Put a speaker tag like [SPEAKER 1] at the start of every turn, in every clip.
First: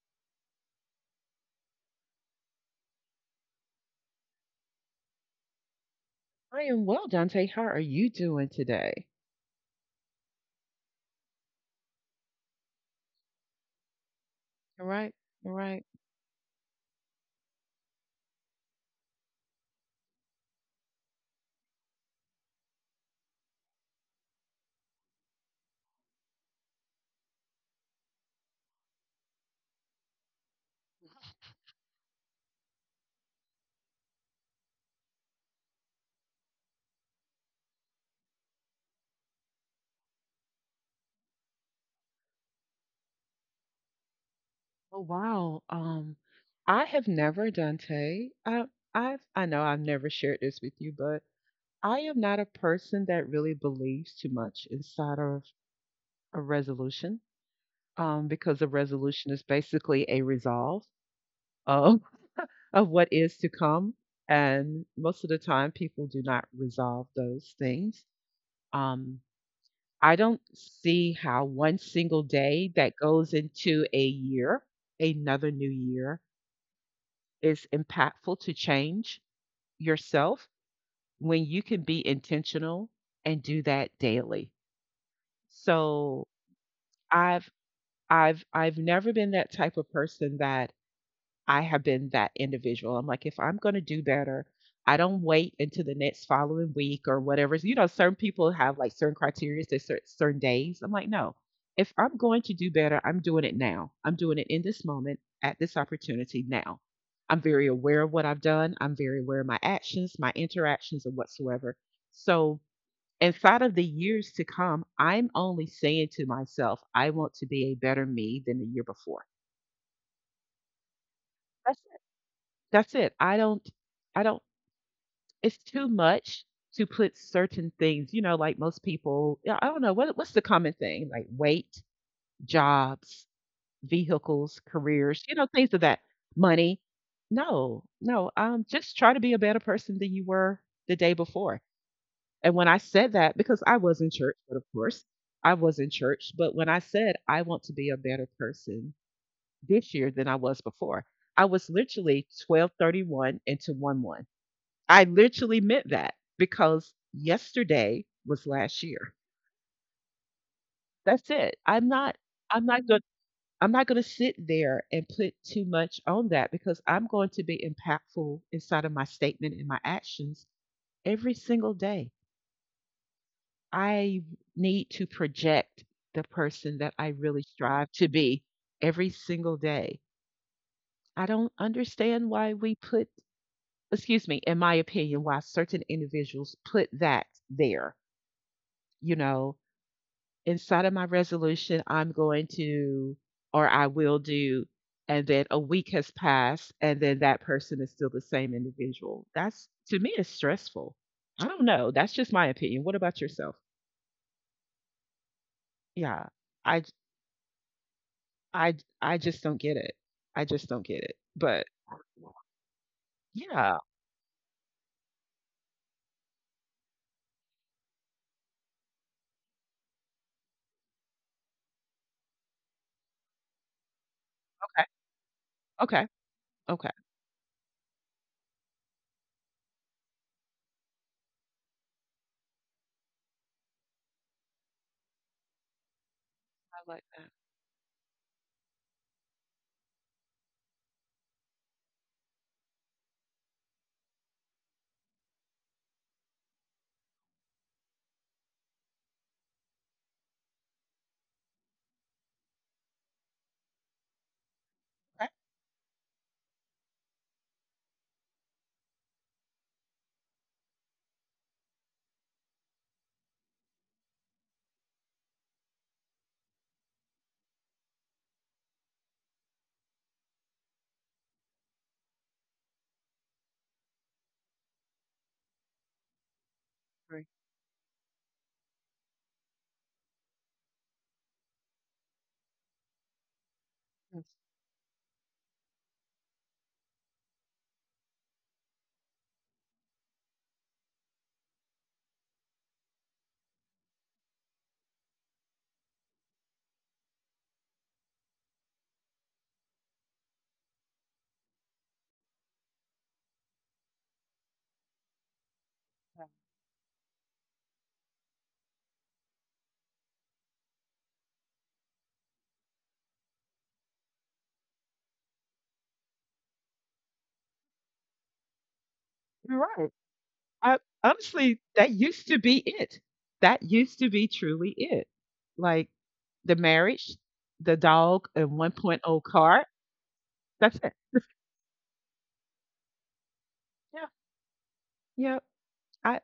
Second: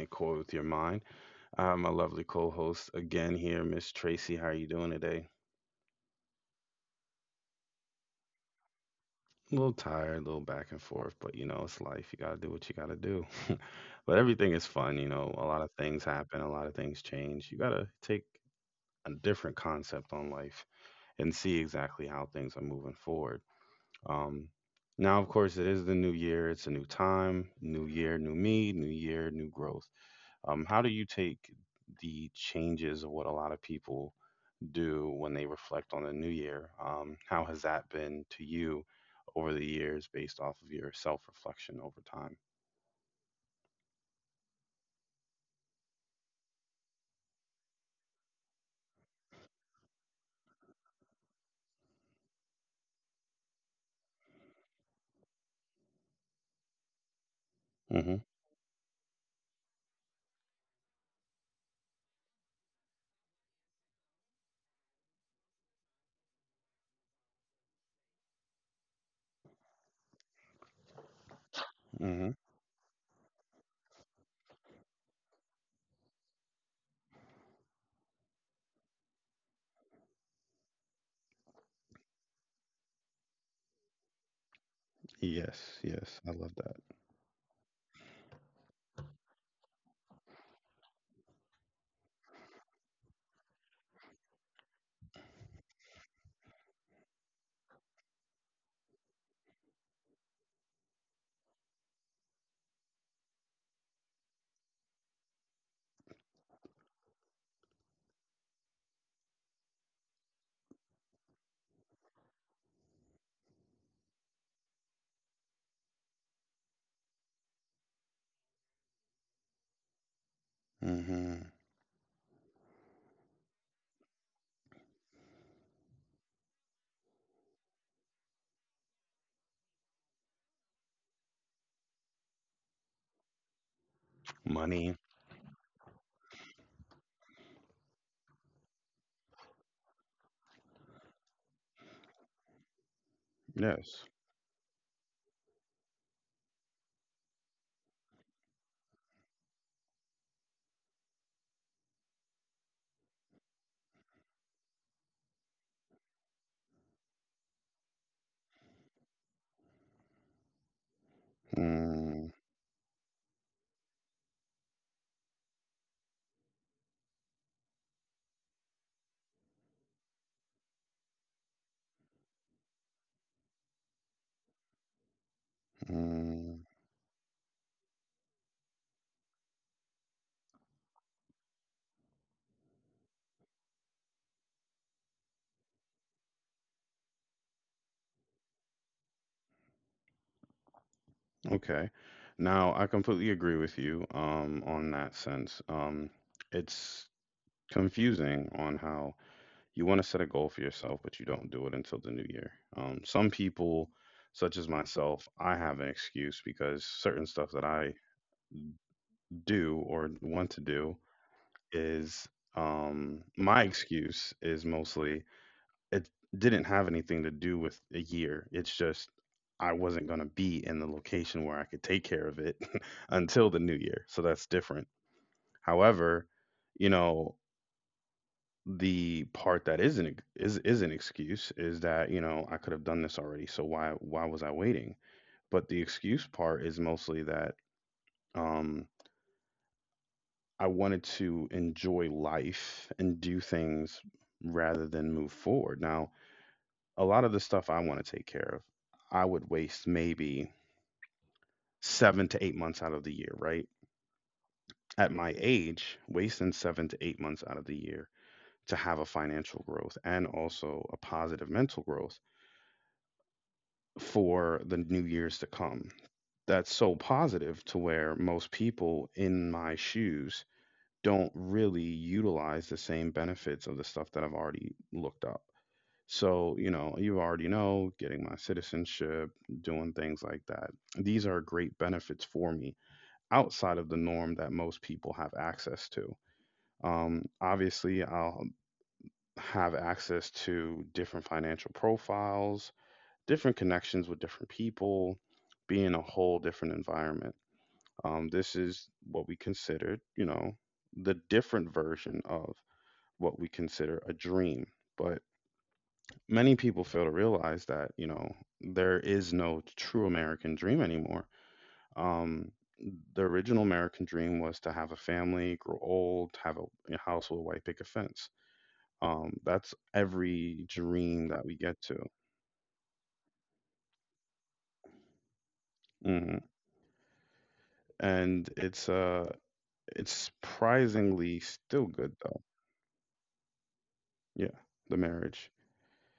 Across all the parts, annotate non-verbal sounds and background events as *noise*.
[SPEAKER 1] and Corey with your mind. I have my lovely co-host again here, Miss Tracy. How are you doing today?
[SPEAKER 2] I am well, Dante. How are you doing today?
[SPEAKER 1] A little tired, a little back and forth, but it's life. You gotta do what you gotta do. *laughs* But everything is
[SPEAKER 2] All
[SPEAKER 1] fun, you
[SPEAKER 2] right,
[SPEAKER 1] know. A
[SPEAKER 2] all
[SPEAKER 1] lot of
[SPEAKER 2] right.
[SPEAKER 1] things happen, a lot of things change. You gotta take a different concept on life and see exactly how things are moving forward. Um, Now, of course, it is the new year. It's a new time, new year, new me, new year, new growth. How do you take the changes of what a lot of people do when they reflect on the new year? How has that been to you over the years based off of your self reflection over time?
[SPEAKER 2] Oh wow. I have never, Dante. I know I've never shared this with you, but I am not a person that really believes too much inside of a resolution.
[SPEAKER 1] Hmm.
[SPEAKER 2] Because a resolution is basically a resolve of *laughs* of what is to come, and most of the time people do not resolve those things. Um, I don't see how one single
[SPEAKER 1] Hmm.
[SPEAKER 2] day that goes into a year, another new year, is impactful to change yourself when you can be intentional and do that daily.
[SPEAKER 1] Yes, yes, I
[SPEAKER 2] So
[SPEAKER 1] love that.
[SPEAKER 2] I've I've never been that type of person that I have been that individual. I'm like, if I'm going to do better, I don't wait until the next following week or whatever. You know, certain people have like certain criteria to certain days. I'm like, no, if I'm going to do better, I'm doing it now. I'm doing it in this moment at this opportunity now. I'm very aware of what I've done. I'm very aware of my actions, my interactions, and whatsoever. So, inside of the years to come, I'm only saying to myself, I want to be a better me than the year before.
[SPEAKER 1] Hmm.
[SPEAKER 2] That's it. I don't it's too much to put certain things, you know, like most people, yeah, I don't know, what's the common thing? Like weight, jobs, vehicles,
[SPEAKER 1] Money.
[SPEAKER 2] careers, things of that. Money. No, no, just try to be a better person than you were the day before. And when I said that, because I
[SPEAKER 1] Yes.
[SPEAKER 2] was in church, but of course I was in church, but when I said I want to be a better person this year than I was before, I was literally 12/31 into 1/1. I literally meant that because yesterday was last year. That's it.
[SPEAKER 1] Mm,
[SPEAKER 2] I'm not going I'm not going to sit there and put too much on that because I'm going to be impactful inside of my statement and my actions every single day. I need to project
[SPEAKER 1] mm.
[SPEAKER 2] the person that I really strive to be every single day. I don't understand why we put, excuse me, in my opinion, why certain individuals put that there, you know, inside of my
[SPEAKER 1] Okay.
[SPEAKER 2] resolution, I'm
[SPEAKER 1] Now, I
[SPEAKER 2] going
[SPEAKER 1] completely agree
[SPEAKER 2] to,
[SPEAKER 1] with you
[SPEAKER 2] or I will
[SPEAKER 1] on
[SPEAKER 2] do,
[SPEAKER 1] that sense.
[SPEAKER 2] and then a week has
[SPEAKER 1] It's
[SPEAKER 2] passed, and then that person is
[SPEAKER 1] confusing
[SPEAKER 2] still the
[SPEAKER 1] on
[SPEAKER 2] same
[SPEAKER 1] how
[SPEAKER 2] individual.
[SPEAKER 1] you want to
[SPEAKER 2] That's
[SPEAKER 1] set a
[SPEAKER 2] to
[SPEAKER 1] goal
[SPEAKER 2] me
[SPEAKER 1] for
[SPEAKER 2] is
[SPEAKER 1] yourself, but you
[SPEAKER 2] stressful.
[SPEAKER 1] don't do it
[SPEAKER 2] I
[SPEAKER 1] until the
[SPEAKER 2] don't
[SPEAKER 1] new
[SPEAKER 2] know.
[SPEAKER 1] year.
[SPEAKER 2] That's just my opinion.
[SPEAKER 1] Some
[SPEAKER 2] What about
[SPEAKER 1] people,
[SPEAKER 2] yourself?
[SPEAKER 1] such as myself, I have an excuse
[SPEAKER 2] Yeah,
[SPEAKER 1] because
[SPEAKER 2] I,
[SPEAKER 1] certain
[SPEAKER 2] j-
[SPEAKER 1] stuff that I
[SPEAKER 2] I
[SPEAKER 1] do
[SPEAKER 2] just don't
[SPEAKER 1] or
[SPEAKER 2] get it.
[SPEAKER 1] want to
[SPEAKER 2] I
[SPEAKER 1] do
[SPEAKER 2] just don't get it. But
[SPEAKER 1] is my
[SPEAKER 2] yeah,
[SPEAKER 1] excuse is mostly it didn't have anything to do with a year. It's just I wasn't going to be in the location where I could take care of it *laughs* until the new year. So that's different.
[SPEAKER 2] okay,
[SPEAKER 1] However,
[SPEAKER 2] okay,
[SPEAKER 1] you
[SPEAKER 2] okay.
[SPEAKER 1] know, the part that is an excuse is that, I could have done this already, so why was I waiting? But the excuse part is
[SPEAKER 2] I
[SPEAKER 1] mostly
[SPEAKER 2] like
[SPEAKER 1] that
[SPEAKER 2] that.
[SPEAKER 1] um I wanted to enjoy life and do things rather than move forward. Now, a lot of the stuff I want to take care of, I would waste maybe 7 to 8 months out of the year, right? At my
[SPEAKER 2] Okay,
[SPEAKER 1] age, wasting 7 to 8 months out of the year to have a financial growth and also a positive mental growth for the new years to come. That's so positive to where most people in my shoes don't really utilize the same benefits of the stuff that I've already looked up. So, you already know getting my citizenship, doing things like that. These are great benefits for me outside of the norm that most people have access to. Obviously, I'll have access to different financial profiles, different connections with different people, be in a whole different environment. This is what we considered, the different version of what we consider a dream. But many people fail to realize that, there is no true American dream anymore. Um, the original American dream was to have a family, grow old, have a house with a white picket fence.
[SPEAKER 2] you're
[SPEAKER 1] That's
[SPEAKER 2] right.
[SPEAKER 1] every
[SPEAKER 2] I,
[SPEAKER 1] dream that we
[SPEAKER 2] honestly,
[SPEAKER 1] get
[SPEAKER 2] that
[SPEAKER 1] to.
[SPEAKER 2] used to be it. That used to be truly it. Like
[SPEAKER 1] Hmm.
[SPEAKER 2] the marriage, the dog, and
[SPEAKER 1] And it's
[SPEAKER 2] 1.0
[SPEAKER 1] uh
[SPEAKER 2] card.
[SPEAKER 1] It's
[SPEAKER 2] That's it.
[SPEAKER 1] surprisingly still good though.
[SPEAKER 2] Yeah.
[SPEAKER 1] Yeah, the
[SPEAKER 2] Yeah.
[SPEAKER 1] marriage.
[SPEAKER 2] I,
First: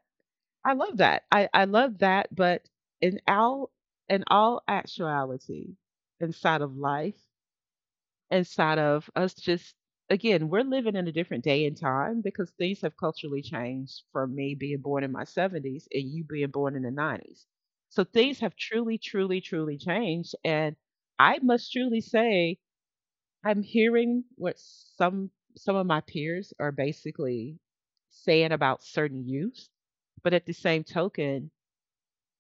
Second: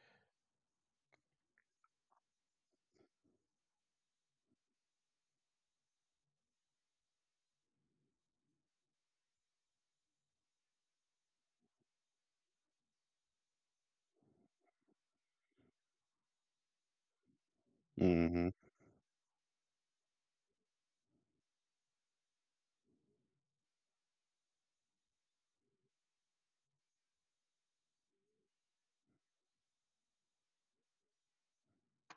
[SPEAKER 2] I love that. I love that. But in all, in all actuality, inside of life, inside of us just, again, we're living in a different day and time because things have culturally changed from me being born in my 70s and you being born in the 90s. So things
[SPEAKER 1] Mm.
[SPEAKER 2] have
[SPEAKER 1] Mhm.
[SPEAKER 2] truly, truly, truly changed. And I must truly say, I'm hearing what some some of my peers are basically saying about certain youth, but at the same token,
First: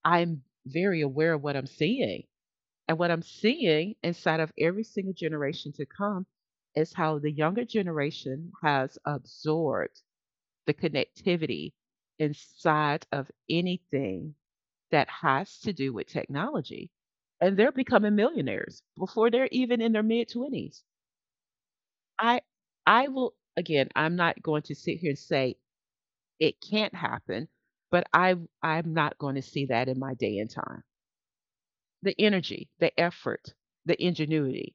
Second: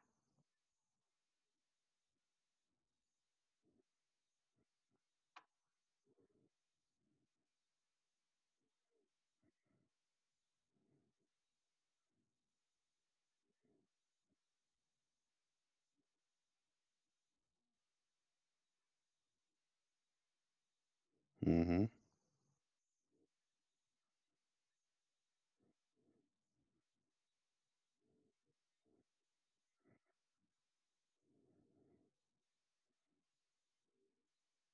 [SPEAKER 2] I'm very aware of what I'm seeing. And what I'm seeing inside of every single generation to come is how the younger generation has absorbed the connectivity inside of anything that has to do with technology. And they're becoming millionaires before they're even in their mid 20s.
[SPEAKER 1] Mm. Mhm.
[SPEAKER 2] I I will, again, I'm not going to sit here and say it can't happen, but I'm not going to see that in my day and time. The energy, the effort, the ingenuity,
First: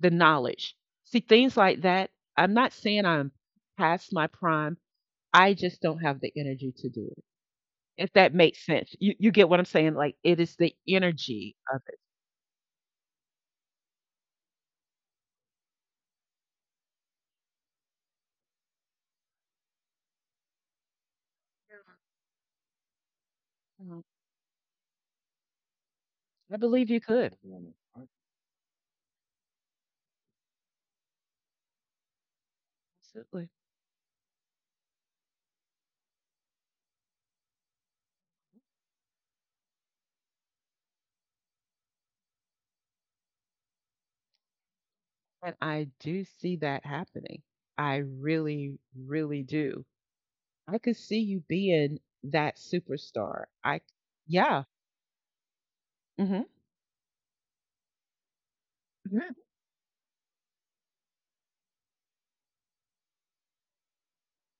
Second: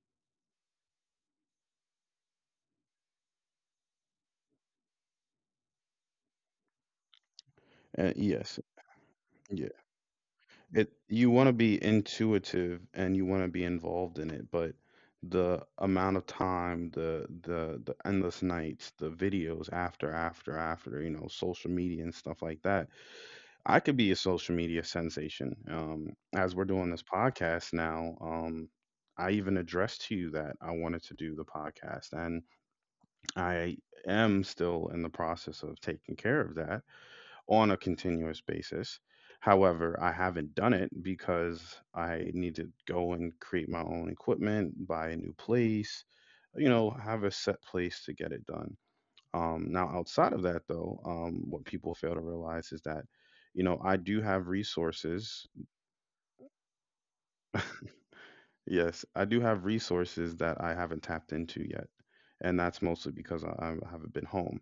[SPEAKER 2] the knowledge. See, things like that. I'm not saying I'm past my prime. I just don't have the energy to do it. If
[SPEAKER 1] And
[SPEAKER 2] that
[SPEAKER 1] yes.
[SPEAKER 2] makes sense. You get what I'm
[SPEAKER 1] Yeah.
[SPEAKER 2] saying? Like, it is the
[SPEAKER 1] It You want to
[SPEAKER 2] energy.
[SPEAKER 1] be intuitive and you want to be involved in it, but the amount of time, the endless nights, the videos after after after, social media and stuff like that. I could
[SPEAKER 2] Mm,
[SPEAKER 1] be a social media sensation. As
[SPEAKER 2] I
[SPEAKER 1] we're doing
[SPEAKER 2] believe you
[SPEAKER 1] this
[SPEAKER 2] could.
[SPEAKER 1] podcast now, I even addressed to you that I wanted to do the podcast and
[SPEAKER 2] Absolutely.
[SPEAKER 1] I am still in the process of taking care of that on a continuous basis. However, I haven't done it because I need to go and create my own equipment, buy a new
[SPEAKER 2] And I
[SPEAKER 1] place,
[SPEAKER 2] do see that
[SPEAKER 1] have a
[SPEAKER 2] happening.
[SPEAKER 1] set
[SPEAKER 2] I
[SPEAKER 1] place to get it done.
[SPEAKER 2] really, really
[SPEAKER 1] Now,
[SPEAKER 2] do.
[SPEAKER 1] outside of that,
[SPEAKER 2] I
[SPEAKER 1] though,
[SPEAKER 2] could see you
[SPEAKER 1] what people
[SPEAKER 2] being
[SPEAKER 1] fail to
[SPEAKER 2] that
[SPEAKER 1] realize is that,
[SPEAKER 2] superstar. I,
[SPEAKER 1] I do have
[SPEAKER 2] yeah.
[SPEAKER 1] resources.
[SPEAKER 2] Hmm.
[SPEAKER 1] *laughs* Yes, I
[SPEAKER 2] Hmm.
[SPEAKER 1] do have resources that I haven't tapped into yet. And that's mostly because I haven't been home.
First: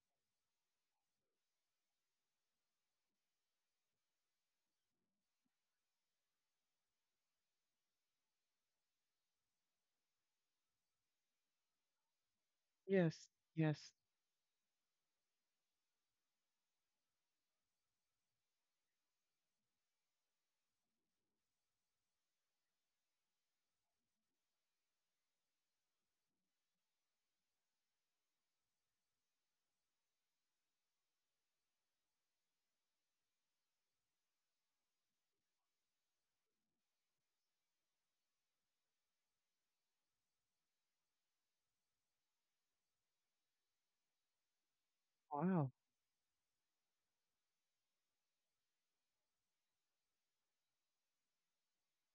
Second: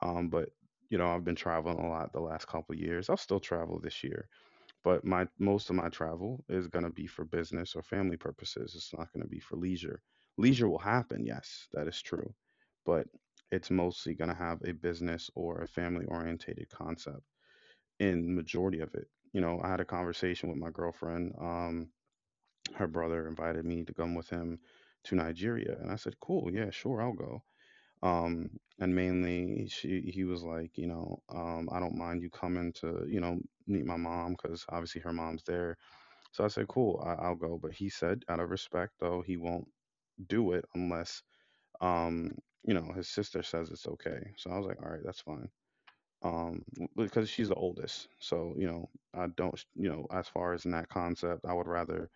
[SPEAKER 1] But I've been traveling a lot the last couple of years. I'll still travel this year, but my most of my travel is going to be for business or family purposes. It's not going to be for leisure. Leisure will happen, yes, that is true, but
[SPEAKER 2] Yes.
[SPEAKER 1] it's
[SPEAKER 2] Yes.
[SPEAKER 1] mostly going to have a business or a family orientated concept in majority of it. I had a conversation with my girlfriend. Her brother invited me to come with him to Nigeria, and I said, "Cool, yeah, sure, I'll go." um and mainly she he was like, I don't mind you coming to meet my mom because obviously her mom's there. So I said, cool, I'll go. But he said out of respect though, he won't do it unless um his sister says it's okay. So I was like, all right, that's fine.
[SPEAKER 2] Wow.
[SPEAKER 1] Because she's the oldest, so I don't, as far as in that concept, I would rather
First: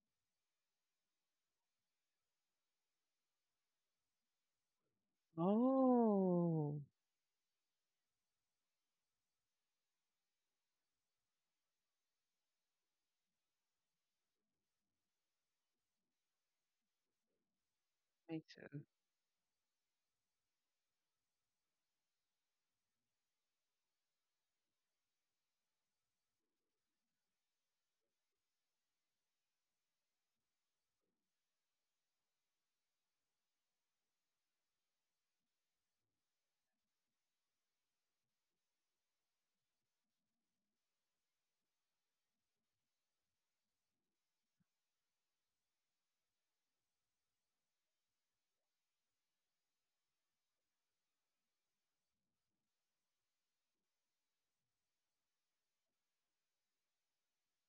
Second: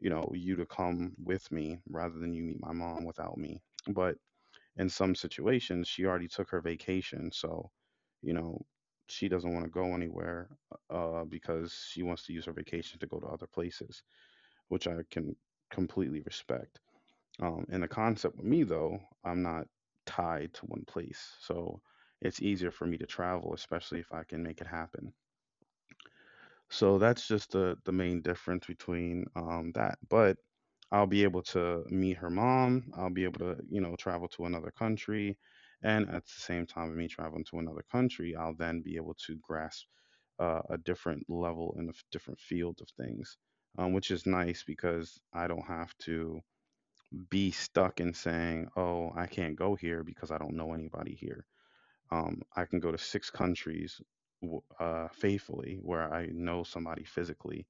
[SPEAKER 1] you know you to come with me rather than you meet my mom without me. But in some situations, she already took her
[SPEAKER 2] Oh,
[SPEAKER 1] vacation, so you know she doesn't want to go anywhere because she wants to use her vacation to go to other places, which I can completely respect. And the
[SPEAKER 2] me
[SPEAKER 1] concept with me
[SPEAKER 2] too.
[SPEAKER 1] though, I'm not tied to one place, so it's easier for me to travel, especially if I can make it happen. So that's just the main difference between that. But I'll be able to meet her mom. I'll be able to, travel to another country. And at the same time of me traveling to another country, I'll then be able to grasp a different level and different field of things, which is nice because I don't have to be stuck in saying, oh, I can't go here because I don't know anybody here. I can go to six countries faithfully where I know somebody physically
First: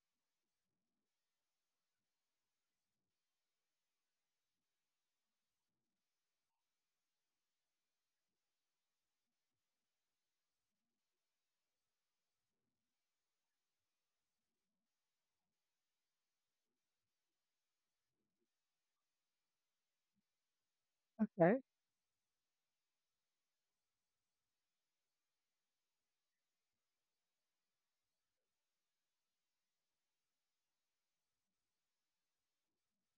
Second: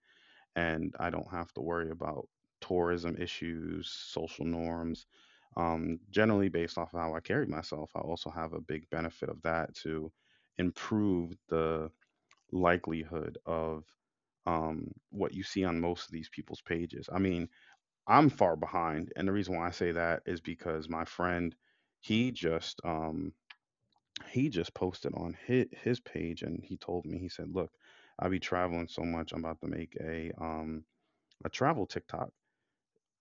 [SPEAKER 1] and I don't have to worry about tourism issues, social norms. Generally, based off of how I carry myself, I also have a big benefit of that to improve the likelihood of what you see on most of these people's pages. I mean, I'm far behind, and the reason why I say that is because my friend,
[SPEAKER 2] Okay.
[SPEAKER 1] he just um, he just posted on his page, and he told me he said, "Look, I be traveling so much, I'm about to make a travel TikTok.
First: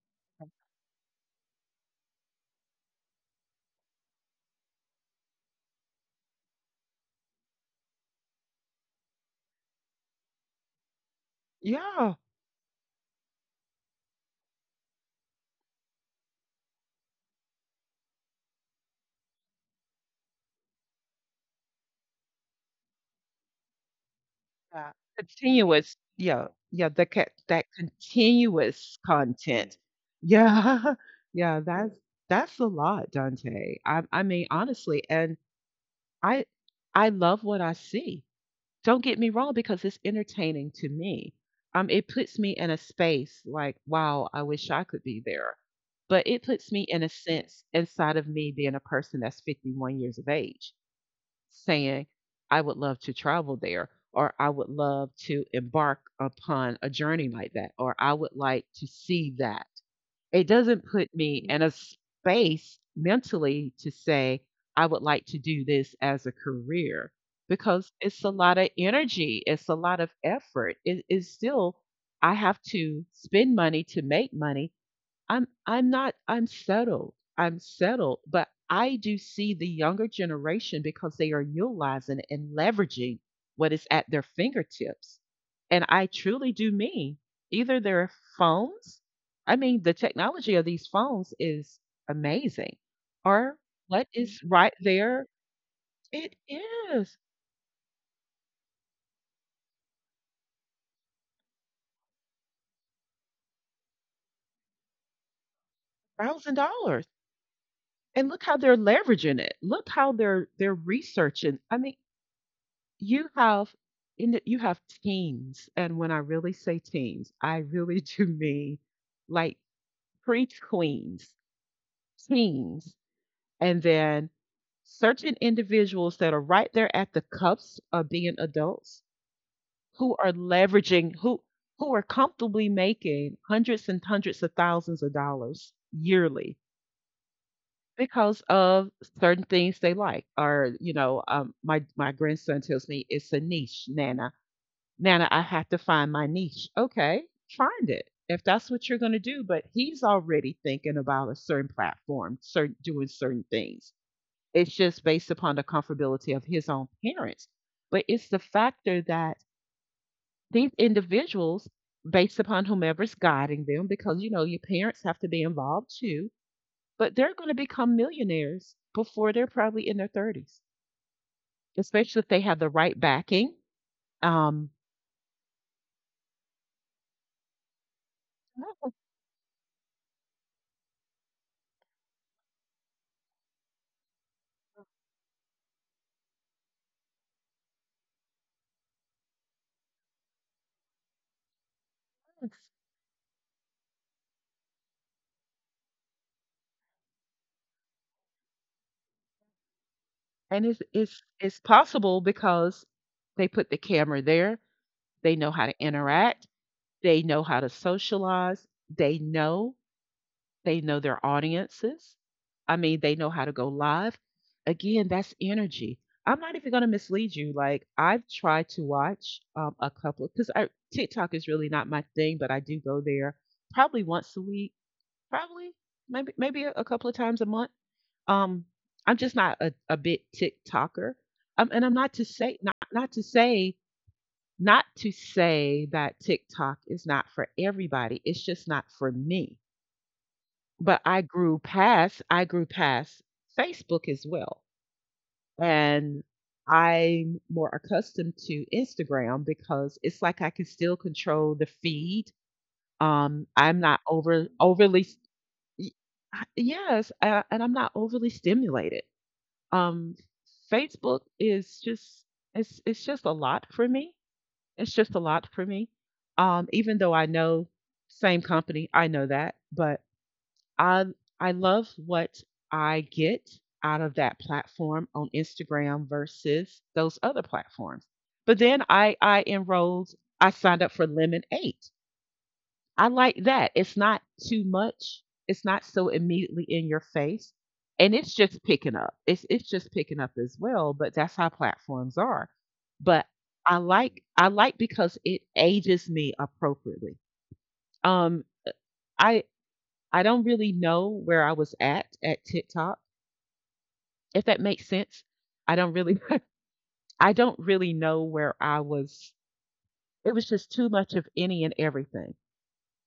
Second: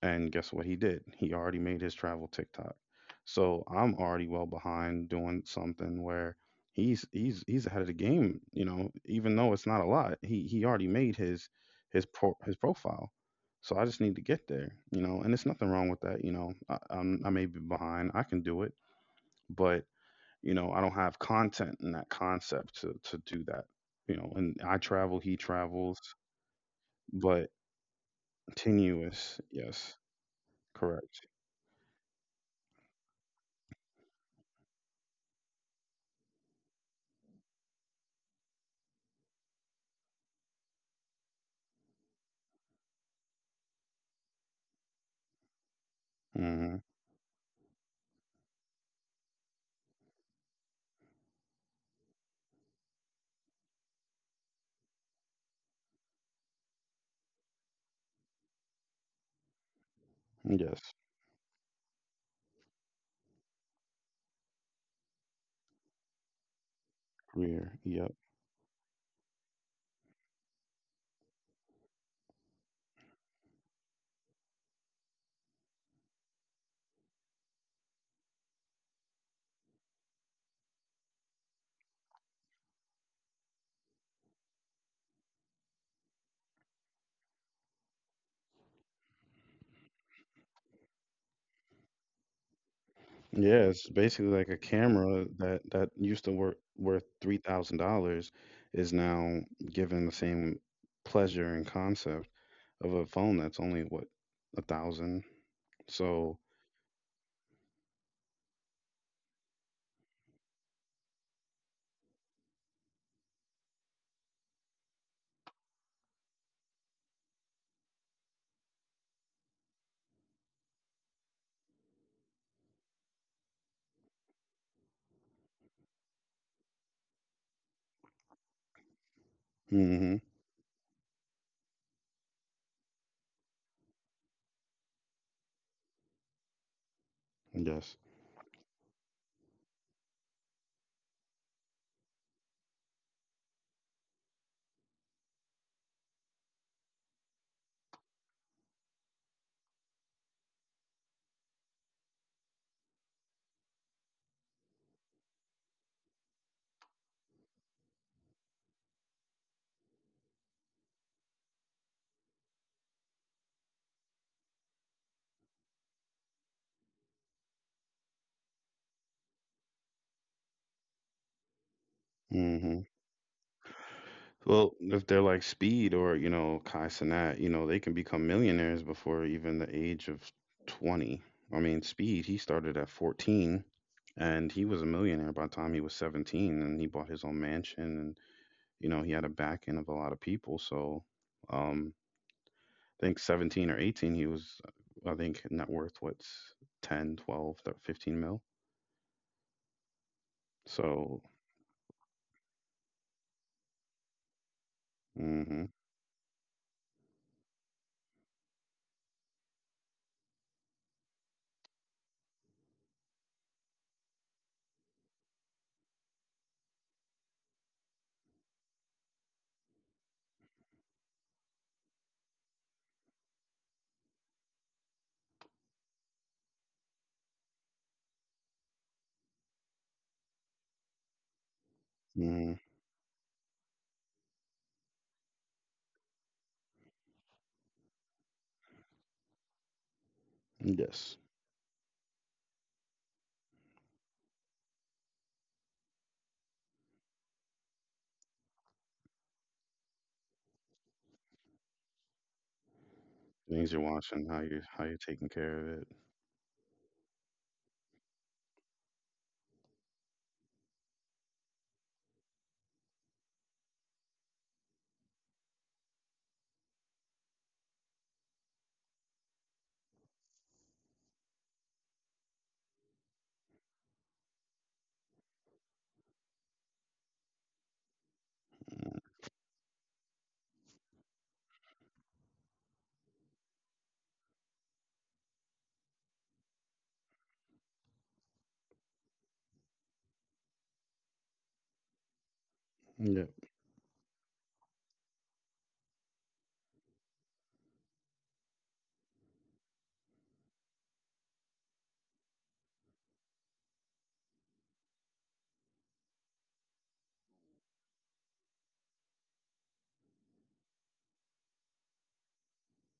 [SPEAKER 1] And guess what he did? He already made his travel TikTok. So I'm already well behind doing something where he's ahead of the game, even though it's not a lot. He already made his his
[SPEAKER 2] Yeah.
[SPEAKER 1] pro, his profile. So I just need to get there, and there's nothing wrong with that. I may be behind. I can do it, but I don't have content in that concept to do that. And I
[SPEAKER 2] Yeah,
[SPEAKER 1] travel, he
[SPEAKER 2] continuous.
[SPEAKER 1] travels,
[SPEAKER 2] Yeah, yeah. The ca-
[SPEAKER 1] but
[SPEAKER 2] that continuous
[SPEAKER 1] tenuous.
[SPEAKER 2] content.
[SPEAKER 1] Yes,
[SPEAKER 2] Yeah,
[SPEAKER 1] correct.
[SPEAKER 2] *laughs* yeah, that's a lot, Dante. I mean, honestly, and I I love what I see. Don't get me wrong, because it's entertaining to me. It puts me in a space like, wow, I wish I could be there. But it puts me
[SPEAKER 1] Hmm.
[SPEAKER 2] in a sense inside of me being a person that's 51 years of age saying, I would love to travel there, or I would love to embark upon a journey like that, or I would like to see that. It doesn't
[SPEAKER 1] Yes,
[SPEAKER 2] put me in a space mentally to say, I would like to do this as a career
[SPEAKER 1] rear.
[SPEAKER 2] because
[SPEAKER 1] Yep.
[SPEAKER 2] it's a lot of energy, it's a lot of effort. It is still, I have to spend money to make money. I'm not unsettled. I'm settled, but I do see the younger generation, because they are utilizing and leveraging what is at their fingertips. And I truly do mean either their phones, I mean the technology of these phones is amazing, or
[SPEAKER 1] Yeah, it's
[SPEAKER 2] what
[SPEAKER 1] basically
[SPEAKER 2] is
[SPEAKER 1] like a
[SPEAKER 2] right there.
[SPEAKER 1] camera that used to
[SPEAKER 2] It
[SPEAKER 1] work worth
[SPEAKER 2] is
[SPEAKER 1] $3,000 is now given the same pleasure and concept of a phone that's only what, a thousand. So,
[SPEAKER 2] thousand dollars. And look how they're leveraging it. Look how they're researching. I mean, You have you have teens, and when I really say teens, I really *laughs* do mean, like, pre-tweens, teens, and then certain individuals that are right there at the cuffs of being adults,
[SPEAKER 1] hmm.
[SPEAKER 2] who are leveraging, who are comfortably making hundreds and hundreds of thousands of dollars yearly
[SPEAKER 1] Yes.
[SPEAKER 2] because of certain things they like, or my grandson tells me it's a niche, Nana. Nana, I have to find my niche. Okay, find it if that's what you're going to do. But he's already thinking about a certain platform, certain, doing certain things. It's just based upon the comfortability of his own parents. But it's the factor that these individuals, based upon whomever's guiding them, because you know your parents have to be involved too. But they're going to become millionaires before they're probably in their 30s, especially if they have the
[SPEAKER 1] Mm-hmm.
[SPEAKER 2] right backing. Um,
[SPEAKER 1] Well, if they're like Speed or, Kai Cenat, they can become millionaires before even the age of 20. I mean, Speed, he started at 14 and he was a millionaire by the time he was 17 and he bought his own mansion and, he had a back end of a lot of people. So, um, I think 17 or 18, he was, I think, net worth what's 10, 12, 15 mil.
[SPEAKER 2] And it's
[SPEAKER 1] So,
[SPEAKER 2] it's it's possible because they put the camera there. They know
[SPEAKER 1] mm-hmm,
[SPEAKER 2] how to interact. They know how to socialize. They know they know their audiences. I mean, they know how to go live. Again, that's energy. I'm not even going to mislead you. Like, I've tried to watch a couple, because I TikTok is really not my thing, but I do go there probably once a week, probably maybe a couple of times a month. Um, I'm just not a big TikToker. And I'm not to
[SPEAKER 1] mm-hmm,
[SPEAKER 2] say not to say, not to say that TikTok is not for everybody. It's just not for me. But
[SPEAKER 1] yes.
[SPEAKER 2] I grew past Facebook as well. And I'm more accustomed to Instagram, because it's like I can still control the feed.
[SPEAKER 1] Things
[SPEAKER 2] I'm
[SPEAKER 1] you're
[SPEAKER 2] not
[SPEAKER 1] watching,
[SPEAKER 2] over
[SPEAKER 1] how you're
[SPEAKER 2] overly
[SPEAKER 1] taking care of it.
[SPEAKER 2] y- yes. And I'm not overly stimulated. Um, Facebook is just it's just a lot for me. It's just a lot for me. Even though I know, same company, I know that, but I I love what I get out of that platform on Instagram versus those other platforms. But then I enrolled, I signed up for Lemon Lemon8. I like that. It's not too much. It's not so immediately in your face. And it's just picking up. It's just picking up as well, but that's how platforms are. But
[SPEAKER 1] Mm.
[SPEAKER 2] I like because it ages me appropriately. Um I I don't really know where I was at TikTok, if that makes sense. I don't really *laughs* I don't really know where I was. It was just too much of any and everything.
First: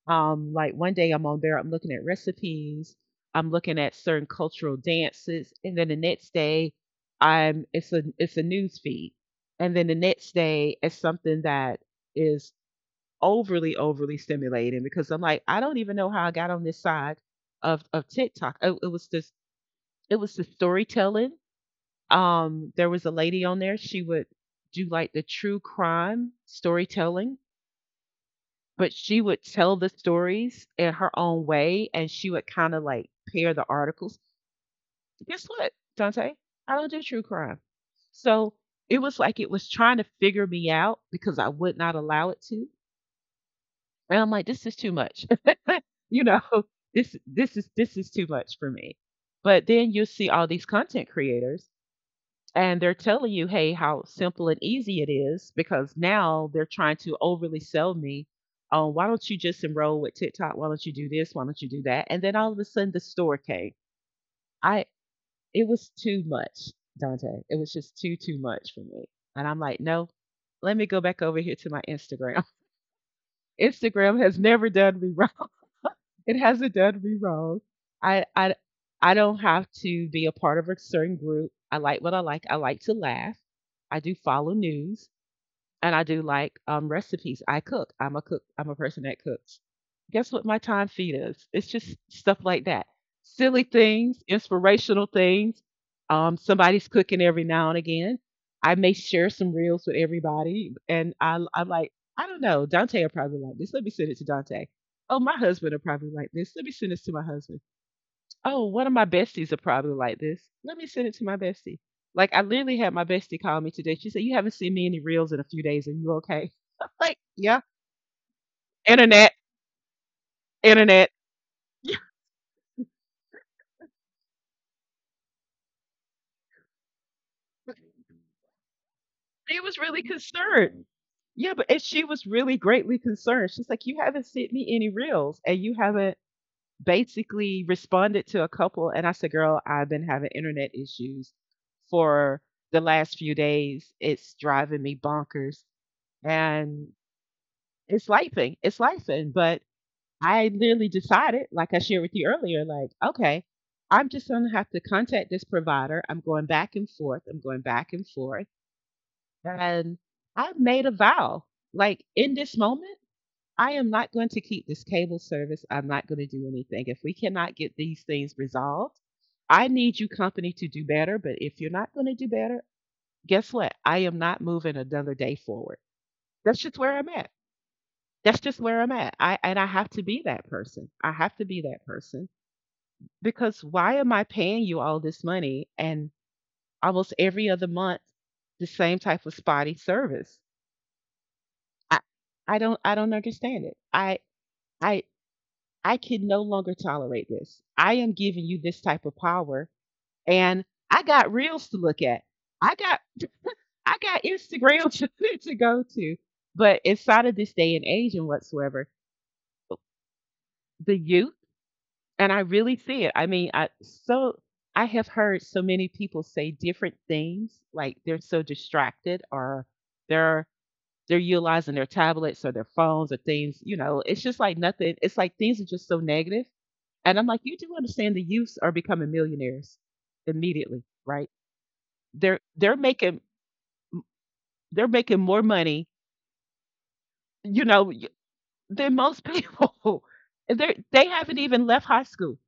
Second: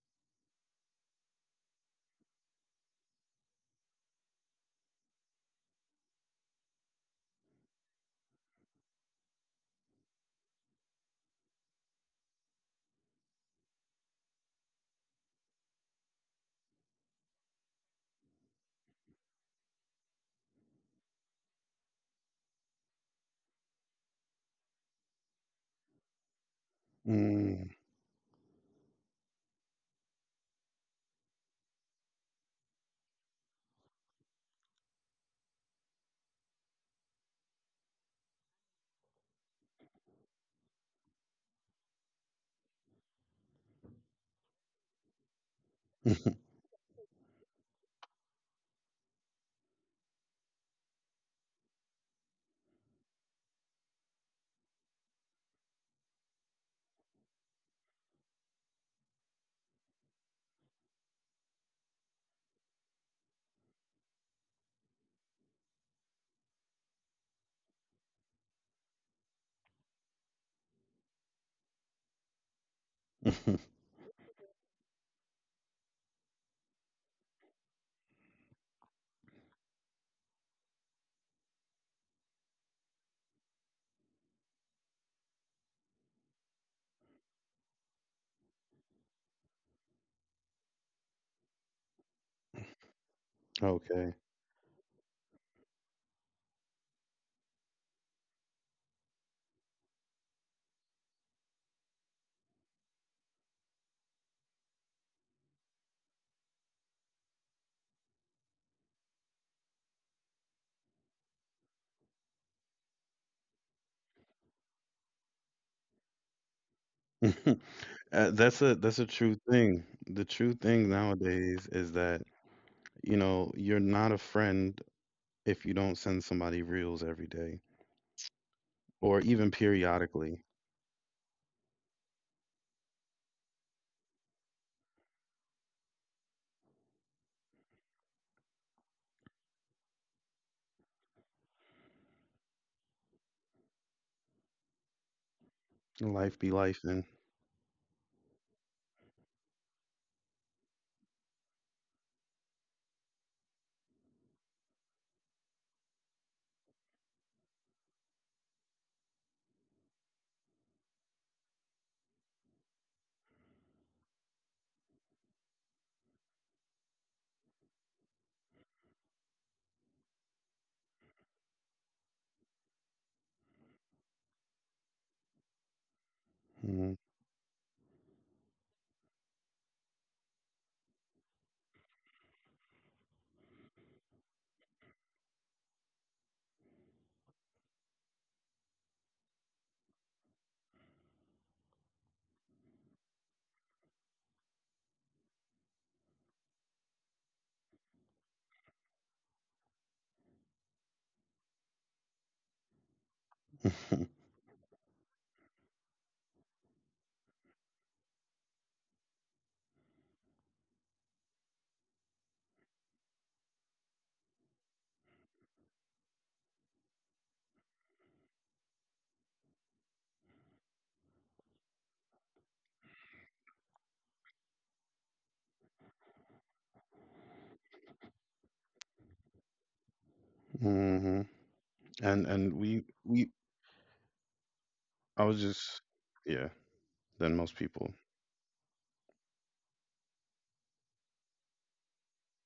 [SPEAKER 2] Like, one day I'm on there, I'm looking at recipes, I'm looking at certain cultural dances, and then the next day, I'm it's a news feed, and then the next day it's something that is overly stimulating, because I'm like, I don't even know how I got on this side of TikTok. It was the storytelling. There was a lady on there. She would do, like, the true crime storytelling,
[SPEAKER 1] Mm.
[SPEAKER 2] but she would tell the stories in her own way, and she would kinda, like, pair the articles. Guess what, Dante? I don't do true crime. So, it was like it was trying to figure me out, because I would not allow it to, and I'm like, "This is too much." *laughs* You know?
[SPEAKER 1] *laughs*
[SPEAKER 2] This is too much for me. But then you'll see all these content creators and they're telling you, hey, how simple and easy it is because now they're trying to overly sell me. Oh, why don't you just enroll with TikTok? Why don't you do this? Why don't you do that? And then all of a sudden, the store came. I It was too much, Dante. It was just too much for me. And I'm like, no, let me go back over here to my Instagram. *laughs* Instagram has never done me wrong. *laughs* It hasn't done me wrong. I I I don't have to be a part of a certain group. I like what I like. I like to laugh. I do follow news. And I do like recipes. I cook. I'm a cook. I'm a person that cooks. Guess what my time feed is? It's just stuff like that. Silly
[SPEAKER 1] Okay.
[SPEAKER 2] things, inspirational things. Somebody's cooking every now and again. I may share some reels with everybody, and I'm like, I don't know. Dante will probably like this. Let me send it to Dante. Oh, my husband will probably like this. Let me send this to my husband. Oh, one of my besties are probably like this. Let me send it to my bestie. Like I literally had my bestie call me today. She said, you haven't seen me any reels in a few days. Are you okay? *laughs* I'm like, yeah.
[SPEAKER 1] *laughs* That's a
[SPEAKER 2] Internet,
[SPEAKER 1] true thing. The true thing
[SPEAKER 2] internet.
[SPEAKER 1] nowadays
[SPEAKER 2] *laughs*
[SPEAKER 1] is
[SPEAKER 2] Yeah,
[SPEAKER 1] that, you're not a friend if you don't send somebody reels every day or even
[SPEAKER 2] she was really
[SPEAKER 1] periodically.
[SPEAKER 2] concerned. Yeah, but and she was really greatly concerned. She's like, you haven't sent me any reels and you haven't basically responded to a couple. And I said, girl, I've been having internet issues for the last few days. It's driving me bonkers.
[SPEAKER 1] Life be life
[SPEAKER 2] And
[SPEAKER 1] and
[SPEAKER 2] it's lifing. It's lifing. But I literally decided, like I shared with you earlier, like, okay, I'm just going to have to contact this provider. I'm going back and forth. I'm going back and forth. And I made a vow. Like, in this moment, I am not going to keep this cable service. I'm not going to do anything. If we cannot get these things resolved, I need you, company, to do better. But if you're not going to do better, guess what? I am not moving another day forward. That's just where
[SPEAKER 1] hmm.
[SPEAKER 2] I'm at, that's just where I'm at. I And I have to be that person. I have to be that person because why am I paying you all this money and almost every other month the same type of spotty service? I I don't, I don't understand it. I I can no longer tolerate this. I am giving you this type of power and I got reels to look at. I got I got
[SPEAKER 1] *laughs*
[SPEAKER 2] Instagram *laughs* to go to. But inside of this day and age and whatsoever, the youth, and I really see it. I mean, I so I have heard so many people say different things, like they're so distracted or they're they're utilizing their tablets or their phones or things, you know, it's just like nothing. It's like things are just so negative. And I'm like, you do understand the youths are becoming millionaires immediately,
[SPEAKER 1] Hmm.
[SPEAKER 2] right?
[SPEAKER 1] And
[SPEAKER 2] They're
[SPEAKER 1] and
[SPEAKER 2] they're
[SPEAKER 1] we
[SPEAKER 2] making
[SPEAKER 1] we
[SPEAKER 2] they're making
[SPEAKER 1] I was
[SPEAKER 2] more
[SPEAKER 1] just,
[SPEAKER 2] money,
[SPEAKER 1] yeah, than most
[SPEAKER 2] you know,
[SPEAKER 1] people.
[SPEAKER 2] than most people. *laughs* And they have not even left high school.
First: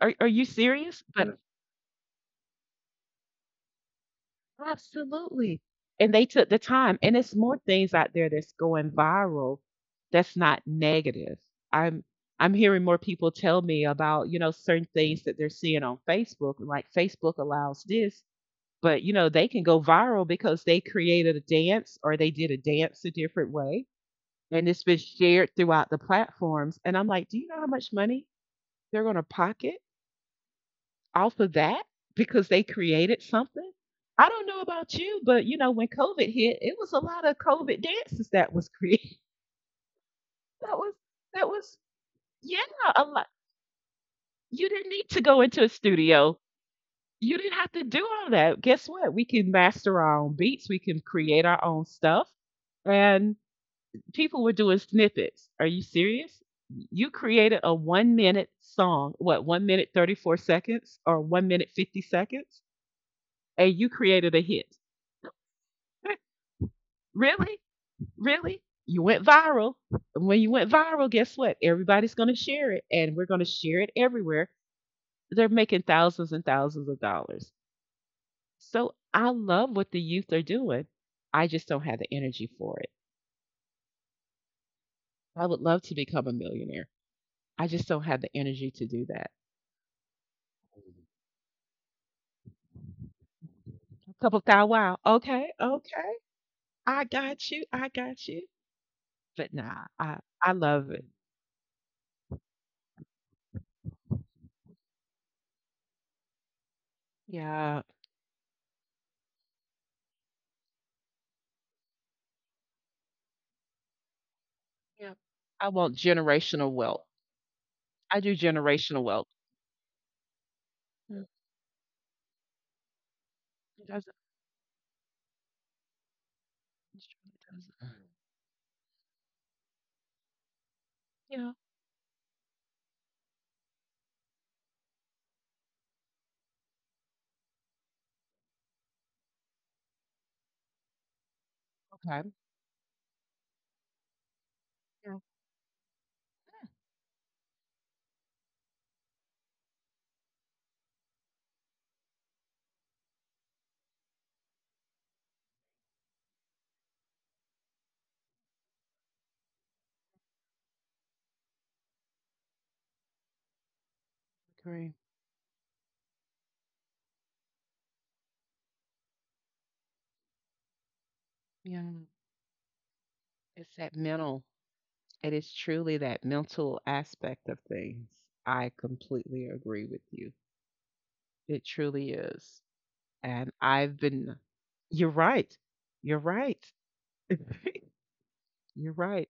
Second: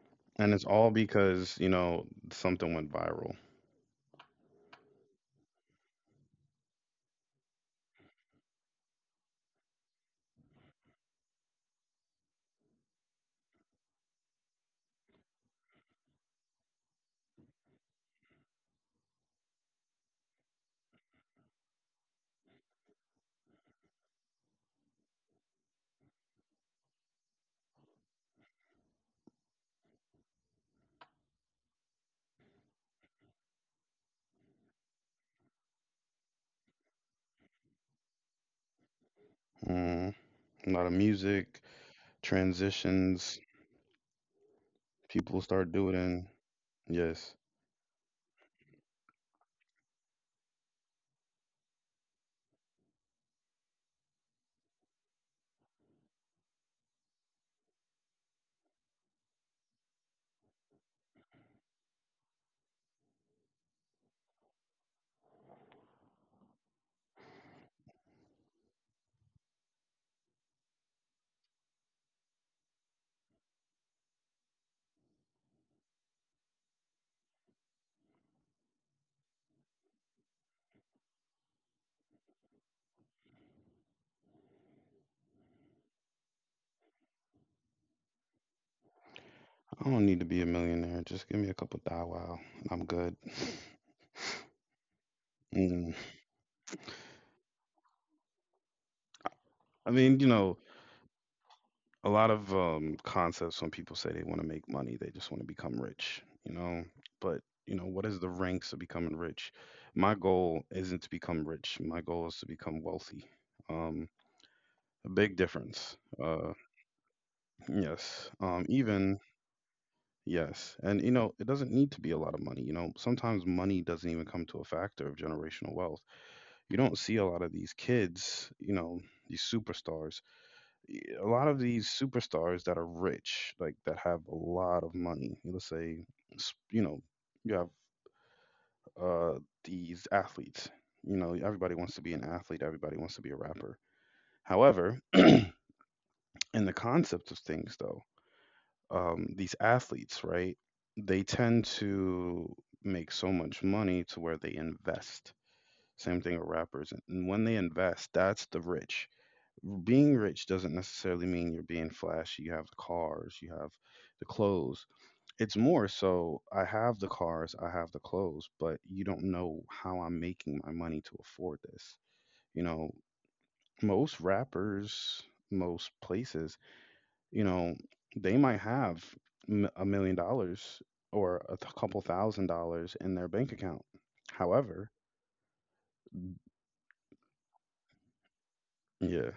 [SPEAKER 2] Are you
[SPEAKER 1] And it's all
[SPEAKER 2] serious? But
[SPEAKER 1] because, something went viral.
[SPEAKER 2] absolutely. And they took the time. And it's more things out there that's going viral that's not negative. I'm I'm hearing more people tell me about, you know, certain things that they're seeing on Facebook, like Facebook allows this, but you know, they can go viral because they created a dance or they did a dance a different way. And it's been shared throughout the platforms. And I'm like, do you know how much money they're gonna pocket off of that because they created something. I don't know about you, but you know when COVID hit, it was a lot of COVID dances that was created. *laughs*
[SPEAKER 1] Mm. A
[SPEAKER 2] That
[SPEAKER 1] lot of
[SPEAKER 2] was that
[SPEAKER 1] music,
[SPEAKER 2] was yeah, a lot.
[SPEAKER 1] transitions,
[SPEAKER 2] You didn't need to
[SPEAKER 1] people
[SPEAKER 2] go into a
[SPEAKER 1] start doing.
[SPEAKER 2] studio.
[SPEAKER 1] Yes.
[SPEAKER 2] You didn't have to do all that. Guess what? We can master our own beats. We can create our own stuff. And people were doing snippets. Are you serious? You created a 1 minute song, what, 1 minute 34 seconds or 1 minute 50 seconds, and you created a hit. *laughs* Really? Really? You went viral. And when you went viral, guess what? Everybody's going to share it, and we're going to share it everywhere. They're making thousands and thousands of dollars. So I love what the youth are doing. I just don't have the energy for it. I would love to become a millionaire. I just don't have the energy to do that.
[SPEAKER 1] I don't need to be a millionaire. Just give me a couple Bow Wow. And I'm good. *laughs*
[SPEAKER 2] A couple thou wow. Okay,
[SPEAKER 1] Mm.
[SPEAKER 2] okay. I got you. I got you. But nah,
[SPEAKER 1] I mean,
[SPEAKER 2] I love it.
[SPEAKER 1] a lot of concepts when people say they want to make money, they just want to become rich. But,
[SPEAKER 2] Yeah.
[SPEAKER 1] what is the ranks of becoming rich? My goal isn't to become rich. My goal is to become wealthy. Um, a
[SPEAKER 2] Yeah.
[SPEAKER 1] big
[SPEAKER 2] I
[SPEAKER 1] difference.
[SPEAKER 2] want
[SPEAKER 1] Uh,
[SPEAKER 2] generational wealth. I
[SPEAKER 1] yes.
[SPEAKER 2] do generational
[SPEAKER 1] Even,
[SPEAKER 2] wealth.
[SPEAKER 1] yes. And, it doesn't need to be a lot of money. Sometimes money
[SPEAKER 2] Mm.
[SPEAKER 1] doesn't even come to a factor of generational wealth. You don't
[SPEAKER 2] It's
[SPEAKER 1] see a
[SPEAKER 2] true,
[SPEAKER 1] lot of
[SPEAKER 2] it
[SPEAKER 1] these
[SPEAKER 2] surely
[SPEAKER 1] kids, these superstars. A
[SPEAKER 2] does.
[SPEAKER 1] lot
[SPEAKER 2] Mm. Yeah,
[SPEAKER 1] of these superstars that are rich, like that have a lot of money. Let's say, s- you know, you have these athletes. Everybody wants to be an
[SPEAKER 2] okay.
[SPEAKER 1] athlete. Everybody wants to be a rapper. However,
[SPEAKER 2] Yeah,
[SPEAKER 1] in the concept of things, though, these athletes, right? They tend to make so much money to where they invest. Same thing with rappers. And when they invest, that's the rich. Being rich doesn't necessarily mean you're being flashy. You have the cars, you have the
[SPEAKER 2] I
[SPEAKER 1] clothes.
[SPEAKER 2] agree.
[SPEAKER 1] It's more so I have the cars, I have the clothes, but you don't know how I'm making my money to afford
[SPEAKER 2] Yeah,
[SPEAKER 1] this. You know,
[SPEAKER 2] it's that
[SPEAKER 1] most
[SPEAKER 2] mental.
[SPEAKER 1] rappers,
[SPEAKER 2] It is
[SPEAKER 1] most
[SPEAKER 2] truly that
[SPEAKER 1] places,
[SPEAKER 2] mental
[SPEAKER 1] you
[SPEAKER 2] aspect of
[SPEAKER 1] know,
[SPEAKER 2] things.
[SPEAKER 1] they might
[SPEAKER 2] I
[SPEAKER 1] have
[SPEAKER 2] completely
[SPEAKER 1] a
[SPEAKER 2] agree with
[SPEAKER 1] million
[SPEAKER 2] you.
[SPEAKER 1] dollars or a
[SPEAKER 2] It
[SPEAKER 1] couple
[SPEAKER 2] truly
[SPEAKER 1] thousand
[SPEAKER 2] is.
[SPEAKER 1] dollars in their bank
[SPEAKER 2] And
[SPEAKER 1] account.
[SPEAKER 2] I've been,
[SPEAKER 1] However,
[SPEAKER 2] you're right. You're right. *laughs* You're
[SPEAKER 1] yeah.
[SPEAKER 2] right.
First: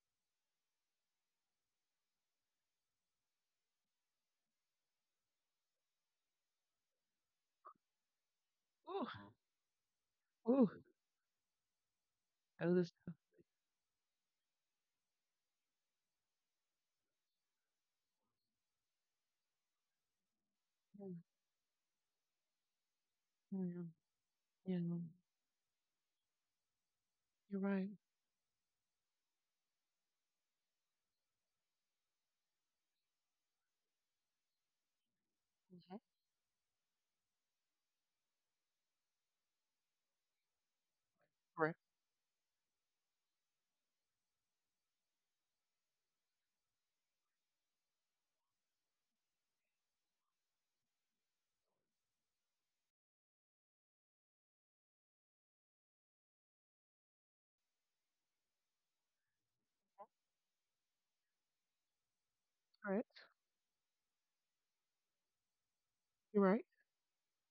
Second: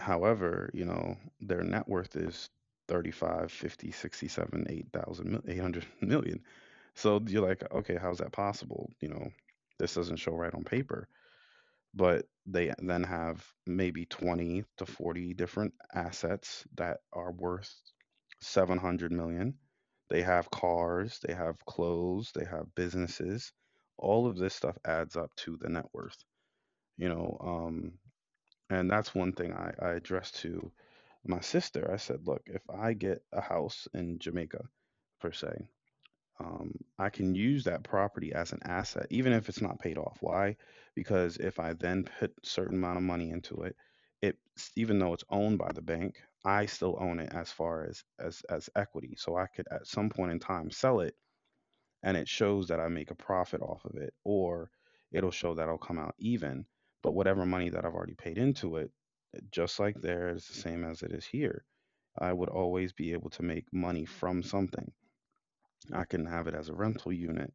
[SPEAKER 1] However, their net worth is 35, 50, 60, seven, 50, 8,000, 800 *laughs* million. So you're like, okay, how's that possible?
[SPEAKER 2] Ooh,
[SPEAKER 1] This doesn't show right on
[SPEAKER 2] ooh,
[SPEAKER 1] paper. But
[SPEAKER 2] I
[SPEAKER 1] they
[SPEAKER 2] was,
[SPEAKER 1] then have maybe 20 to 40 different assets that are worth 700 million. They have
[SPEAKER 2] yeah,
[SPEAKER 1] cars, they have clothes, they have businesses.
[SPEAKER 2] yeah,
[SPEAKER 1] All of this stuff
[SPEAKER 2] yeah,
[SPEAKER 1] adds up to the net worth. You know,
[SPEAKER 2] you're right.
[SPEAKER 1] um, and that's one thing I addressed to my sister. I said, look, if I get a house in Jamaica, per se,
[SPEAKER 2] Mhm.
[SPEAKER 1] um, I can use that property as an asset, even if it's not paid off. Why? Because if I
[SPEAKER 2] Correct,
[SPEAKER 1] then put certain amount of money into it even though it's owned by the bank, I still own it as far as equity. So I could at some point in time sell it, and it shows that I make a profit off of it, or it'll show that I'll come out even. But whatever money that I've already paid into it, just like there, it's the same as it is here. I would always be
[SPEAKER 2] correct.
[SPEAKER 1] able to make money from something. I can have
[SPEAKER 2] You're
[SPEAKER 1] it as
[SPEAKER 2] right.
[SPEAKER 1] a rental unit.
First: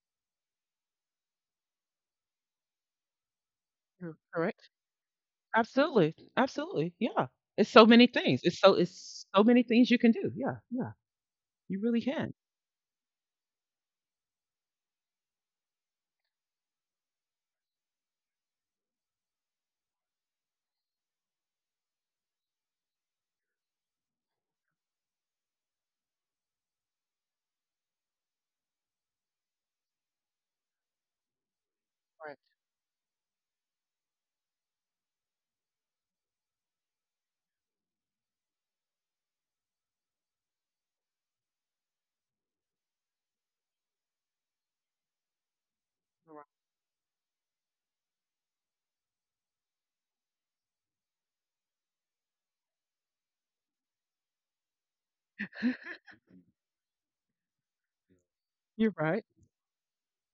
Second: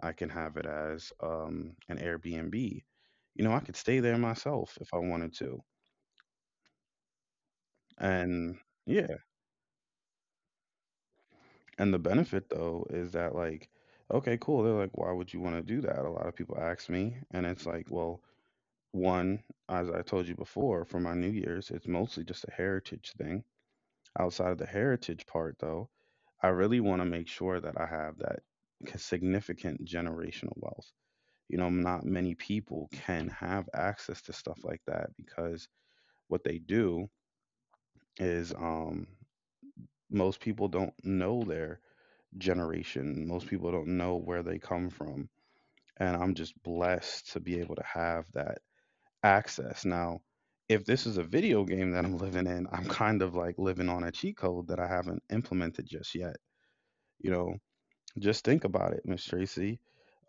[SPEAKER 1] I can have it as an Airbnb. I could stay there
[SPEAKER 2] You're correct.
[SPEAKER 1] myself if I wanted to.
[SPEAKER 2] Absolutely, absolutely, yeah. It's so many things.
[SPEAKER 1] And yeah,
[SPEAKER 2] It's so many things you can do. Yeah, yeah, you
[SPEAKER 1] and
[SPEAKER 2] really
[SPEAKER 1] the
[SPEAKER 2] can.
[SPEAKER 1] benefit though is that, like, okay, cool. They're like, why would you want to do that? A lot of people ask me, and it's like, well, one, as I told you before, for my New Year's, it's mostly just a heritage thing. Outside of the heritage part, though, I really want to make sure that I have that significant generational wealth. Not many
[SPEAKER 2] Right,
[SPEAKER 1] people can have access to stuff like that because what they do is most people don't know their generation, most people don't know where they come from. And I'm
[SPEAKER 2] correct.
[SPEAKER 1] just blessed to be able to have that access. Now, if this is a video game that I'm living in, I'm kind of like living on a cheat code that I haven't implemented just yet. You know, Just think
[SPEAKER 2] You're
[SPEAKER 1] about it,
[SPEAKER 2] right.
[SPEAKER 1] Miss Tracy.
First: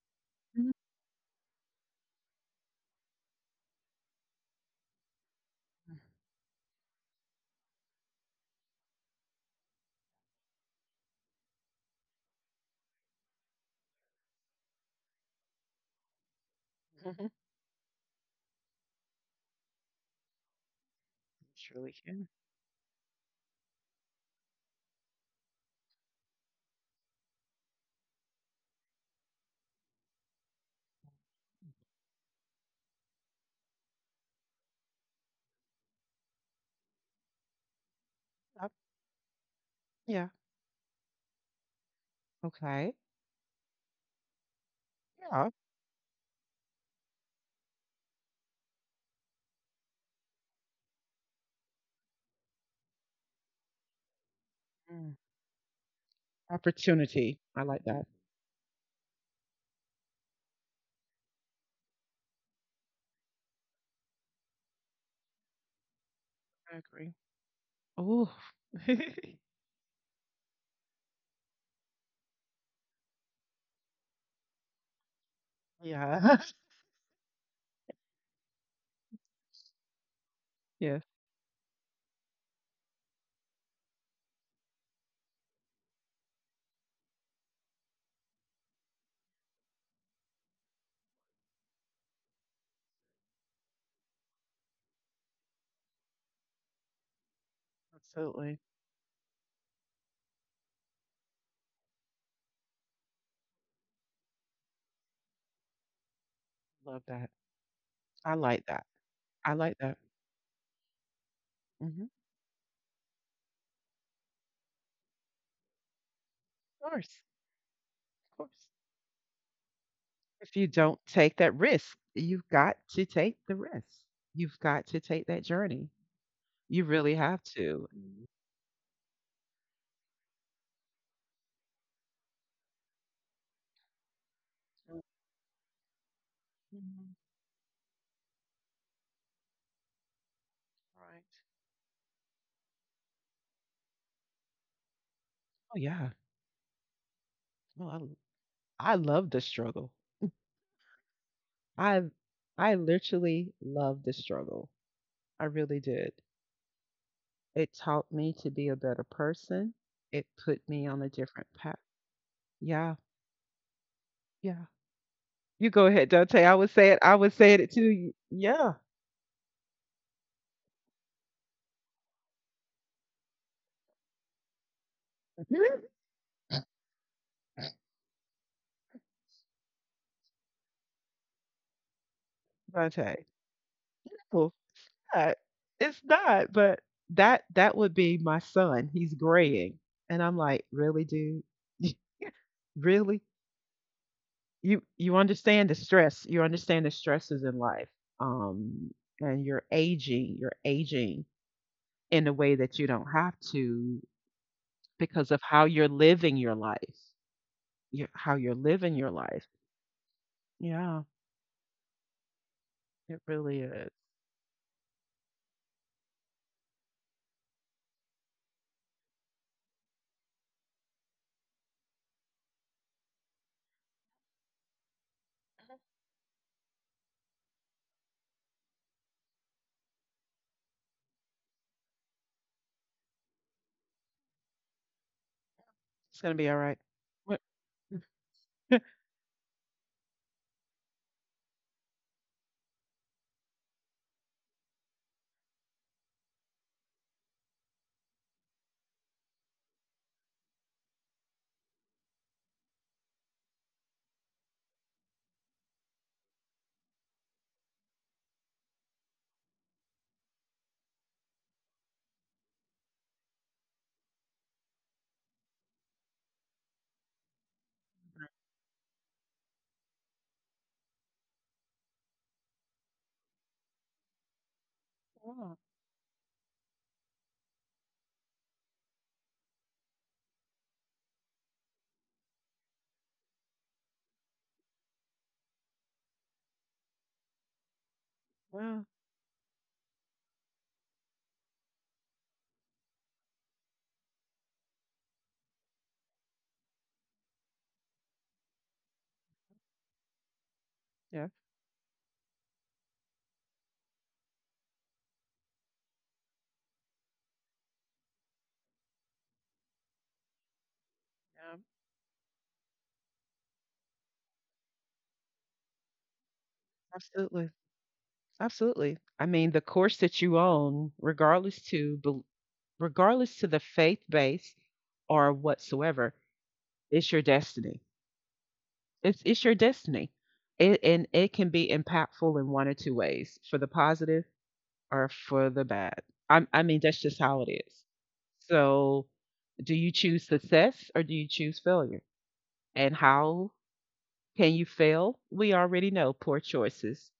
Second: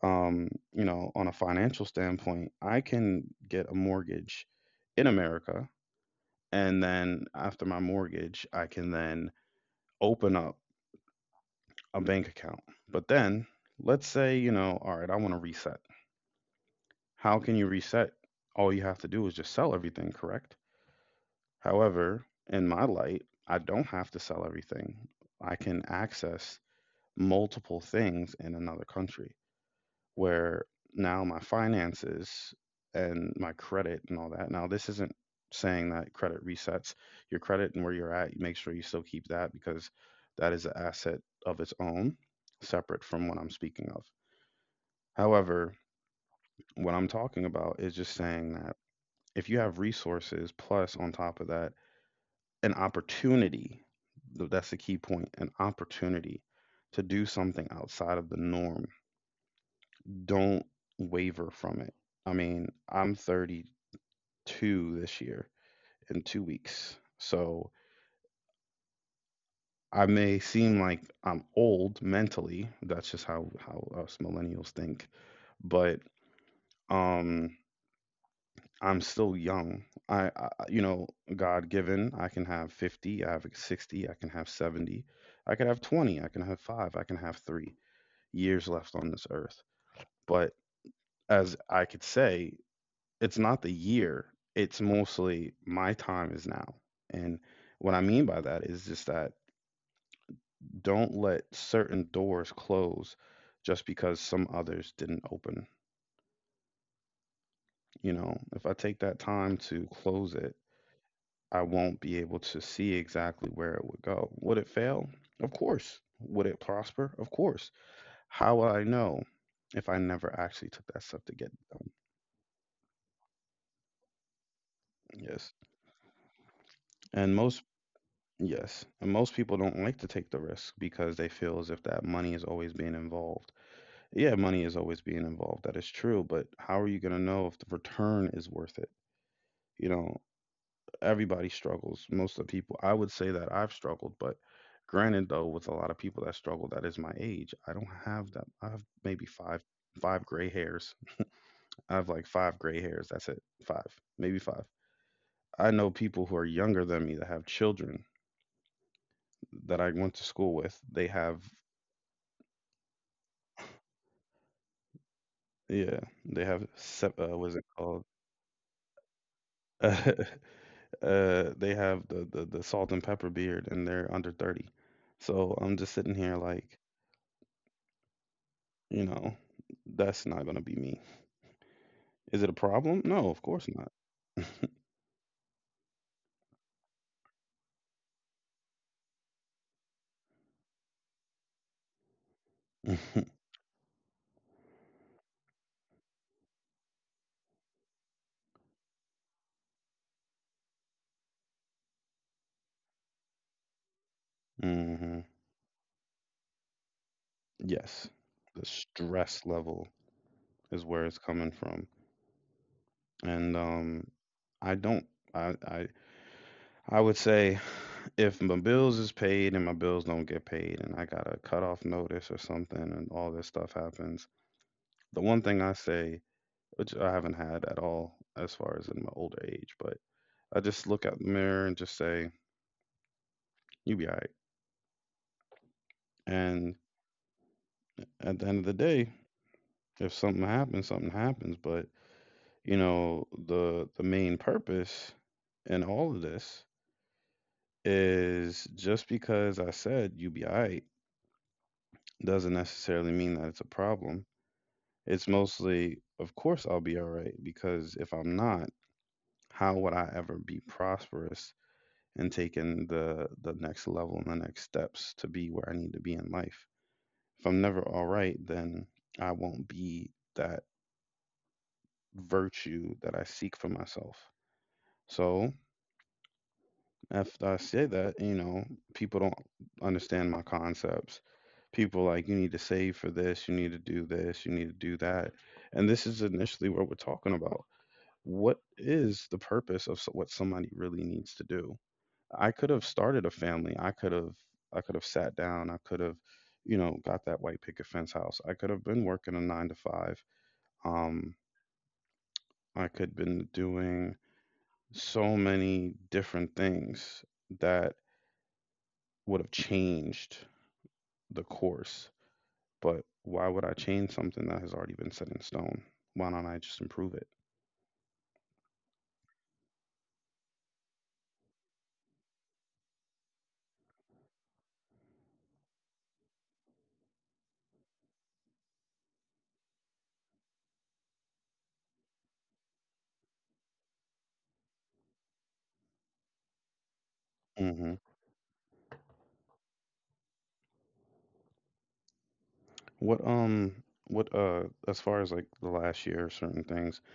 [SPEAKER 1] Um,
[SPEAKER 2] Mhm.
[SPEAKER 1] on a financial standpoint, I can get a mortgage in America,
[SPEAKER 2] Mm.
[SPEAKER 1] and then after my mortgage, I can then open up a bank account. But then, let's say, all right, I want to reset.
[SPEAKER 2] Mhm.
[SPEAKER 1] How can you reset? All you have to do is just sell everything, correct?
[SPEAKER 2] Surely
[SPEAKER 1] However,
[SPEAKER 2] can.
[SPEAKER 1] in my light, I don't have to sell everything. I can access multiple things in another country, where now my finances and my credit and all that. Now, this isn't saying that credit resets your credit and where you're at. You make sure
[SPEAKER 2] Yep.
[SPEAKER 1] you still keep that, because
[SPEAKER 2] Yeah.
[SPEAKER 1] that is an asset of its own,
[SPEAKER 2] Okay.
[SPEAKER 1] separate from what I'm speaking of.
[SPEAKER 2] Yeah.
[SPEAKER 1] However, what I'm talking about is just saying that if you have resources, plus on top of that, an opportunity. That's the key
[SPEAKER 2] Mm.
[SPEAKER 1] point. An opportunity to do
[SPEAKER 2] Opportunity. I
[SPEAKER 1] something
[SPEAKER 2] like that.
[SPEAKER 1] outside of the norm. Don't waver from it. I mean, I'm 32 this year in two
[SPEAKER 2] I
[SPEAKER 1] weeks.
[SPEAKER 2] agree.
[SPEAKER 1] So
[SPEAKER 2] Oh. *laughs*
[SPEAKER 1] I may seem like I'm old mentally. That's just how us millennials think. But
[SPEAKER 2] Yeah. *laughs*
[SPEAKER 1] um, I'm still young. I, I, you
[SPEAKER 2] Yeah.
[SPEAKER 1] know, God given, I can have 50, I have 60, I can have 70, I could have 20, I can have five, I can have 3 years left on this earth. But as I could say, it's not the year. It's mostly my time is now. And what I mean by that
[SPEAKER 2] Absolutely.
[SPEAKER 1] is just that don't let certain doors close just because some others didn't open.
[SPEAKER 2] Love that.
[SPEAKER 1] You know,
[SPEAKER 2] I
[SPEAKER 1] if
[SPEAKER 2] like
[SPEAKER 1] I
[SPEAKER 2] that.
[SPEAKER 1] take that time
[SPEAKER 2] I like
[SPEAKER 1] to
[SPEAKER 2] that.
[SPEAKER 1] close it, I won't
[SPEAKER 2] Mhm.
[SPEAKER 1] be able to see exactly where it would go. Would it fail? Of course. Would it
[SPEAKER 2] Of
[SPEAKER 1] prosper?
[SPEAKER 2] course,
[SPEAKER 1] Of course.
[SPEAKER 2] of
[SPEAKER 1] How will
[SPEAKER 2] course.
[SPEAKER 1] I know if I never
[SPEAKER 2] If you
[SPEAKER 1] actually took
[SPEAKER 2] don't
[SPEAKER 1] that step to
[SPEAKER 2] take
[SPEAKER 1] get
[SPEAKER 2] that
[SPEAKER 1] it done?
[SPEAKER 2] risk, you've got to take the risk. You've got to take that
[SPEAKER 1] Yes.
[SPEAKER 2] journey. You really
[SPEAKER 1] And
[SPEAKER 2] have
[SPEAKER 1] most
[SPEAKER 2] to. Mhm.
[SPEAKER 1] Yes, and most people don't like to take the risk because they feel as if that money is always being involved. Yeah, money is always being involved. That is true, but how are you going
[SPEAKER 2] Mhm.
[SPEAKER 1] to know if the return is worth it? You know,
[SPEAKER 2] Right.
[SPEAKER 1] everybody struggles. Most of the people, I would say that I've struggled, but granted though, with a
[SPEAKER 2] Oh
[SPEAKER 1] lot of
[SPEAKER 2] yeah.
[SPEAKER 1] people that struggle that is my age, I don't
[SPEAKER 2] Well,
[SPEAKER 1] have that. I have
[SPEAKER 2] I
[SPEAKER 1] maybe
[SPEAKER 2] love the
[SPEAKER 1] five
[SPEAKER 2] struggle.
[SPEAKER 1] five gray hairs. I
[SPEAKER 2] I
[SPEAKER 1] have like five
[SPEAKER 2] I
[SPEAKER 1] gray hairs. That's it.
[SPEAKER 2] literally
[SPEAKER 1] Five,
[SPEAKER 2] love the
[SPEAKER 1] maybe five.
[SPEAKER 2] struggle. I
[SPEAKER 1] I
[SPEAKER 2] really
[SPEAKER 1] know
[SPEAKER 2] did.
[SPEAKER 1] people who are younger than me that have
[SPEAKER 2] It
[SPEAKER 1] children
[SPEAKER 2] taught me to be a better person.
[SPEAKER 1] that I went to
[SPEAKER 2] It
[SPEAKER 1] school
[SPEAKER 2] put
[SPEAKER 1] with.
[SPEAKER 2] me on
[SPEAKER 1] They
[SPEAKER 2] a
[SPEAKER 1] have
[SPEAKER 2] different path. Yeah. Yeah. You go
[SPEAKER 1] Yeah,
[SPEAKER 2] ahead, Dante.
[SPEAKER 1] they
[SPEAKER 2] I
[SPEAKER 1] have
[SPEAKER 2] would say it. I
[SPEAKER 1] sep
[SPEAKER 2] would
[SPEAKER 1] what
[SPEAKER 2] say
[SPEAKER 1] is it
[SPEAKER 2] it
[SPEAKER 1] called?
[SPEAKER 2] too. Yeah.
[SPEAKER 1] *laughs* They have the salt and pepper beard, and they're under 30. So I'm just
[SPEAKER 2] *laughs*
[SPEAKER 1] sitting here like, you know, that's not gonna be me. Is it a problem?
[SPEAKER 2] Okay.
[SPEAKER 1] No, of course
[SPEAKER 2] No, not it's not, but that would be my son. He's graying. And I'm like, "Really, dude? *laughs* Really?
[SPEAKER 1] not.
[SPEAKER 2] You understand the stress. You understand the stresses in life. Um and you're aging in a way that you don't have to
[SPEAKER 1] *laughs* hmm
[SPEAKER 2] because of how you're living your life. You
[SPEAKER 1] Yes,
[SPEAKER 2] how you're
[SPEAKER 1] the
[SPEAKER 2] living your
[SPEAKER 1] stress
[SPEAKER 2] life.
[SPEAKER 1] level is
[SPEAKER 2] Yeah,
[SPEAKER 1] where it's coming from,
[SPEAKER 2] it
[SPEAKER 1] and
[SPEAKER 2] really is.
[SPEAKER 1] I don't. I I I would say, if my bills is paid and my bills don't get paid and I got a cutoff notice or something and all this stuff happens, the one thing I say, which I haven't had at all as far as in my older age, but I just look at the mirror and just say, you be all right.
[SPEAKER 2] It's going to be all
[SPEAKER 1] And
[SPEAKER 2] right. *laughs*
[SPEAKER 1] at the end of the day, if something happens, something happens. But, the main purpose in all of this is, just because I said you be all right, doesn't necessarily mean that it's a problem. It's mostly, of course, I'll be all right because if I'm not, how would I ever be prosperous and taking the next level and the next steps to be where I need to be in life. If I'm never all right, then I won't be that virtue that I seek for myself. So
[SPEAKER 2] Yeah,
[SPEAKER 1] after I say that, people don't understand my concepts. People are like, you need to save for this, you need to do this, you need to do that. And this is initially what we're talking about. What
[SPEAKER 2] well,
[SPEAKER 1] is the purpose of what somebody really needs to do? I could have started a family. I could have sat down. I could have, got that white picket fence house. I could have been working a 9 to 5.
[SPEAKER 2] yeah,
[SPEAKER 1] Um I could have been doing so many different things that would have changed the
[SPEAKER 2] yeah,
[SPEAKER 1] course. But why would I change something that has already been set in stone? Why don't I just improve it?
[SPEAKER 2] absolutely. Absolutely. I mean, the course that you own, regardless to the faith base or whatsoever, it's your destiny. It's your destiny. It, and it can be impactful in one or two ways, for the positive or for the bad. I mean, that's just how it is.
[SPEAKER 1] Mhm.
[SPEAKER 2] So, do you choose success or do you choose failure? And
[SPEAKER 1] What
[SPEAKER 2] how
[SPEAKER 1] um what
[SPEAKER 2] can you
[SPEAKER 1] uh as
[SPEAKER 2] fail?
[SPEAKER 1] far as like
[SPEAKER 2] We
[SPEAKER 1] the
[SPEAKER 2] already
[SPEAKER 1] last
[SPEAKER 2] know
[SPEAKER 1] year
[SPEAKER 2] poor
[SPEAKER 1] certain things.
[SPEAKER 2] choices.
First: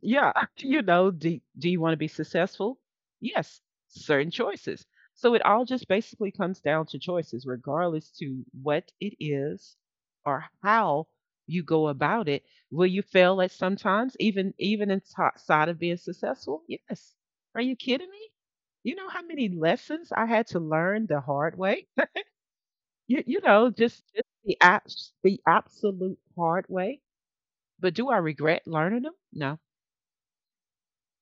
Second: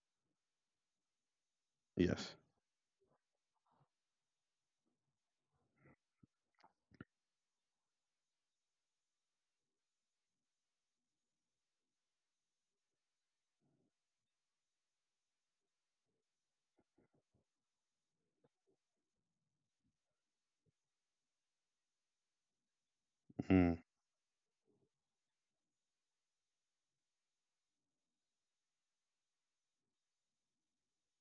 [SPEAKER 2] Yeah, *laughs* you know, do you want to be
[SPEAKER 1] Yes.
[SPEAKER 2] successful? Yes, certain choices. So it all just basically comes down to choices, regardless to what it is or how you go about it. Will you fail at sometimes, even inside of being successful? Yes. Are you kidding me? You know how many lessons I had to learn the hard way? *laughs* You know,
[SPEAKER 1] Mm,
[SPEAKER 2] just the the absolute hard way. But do I regret learning them? No.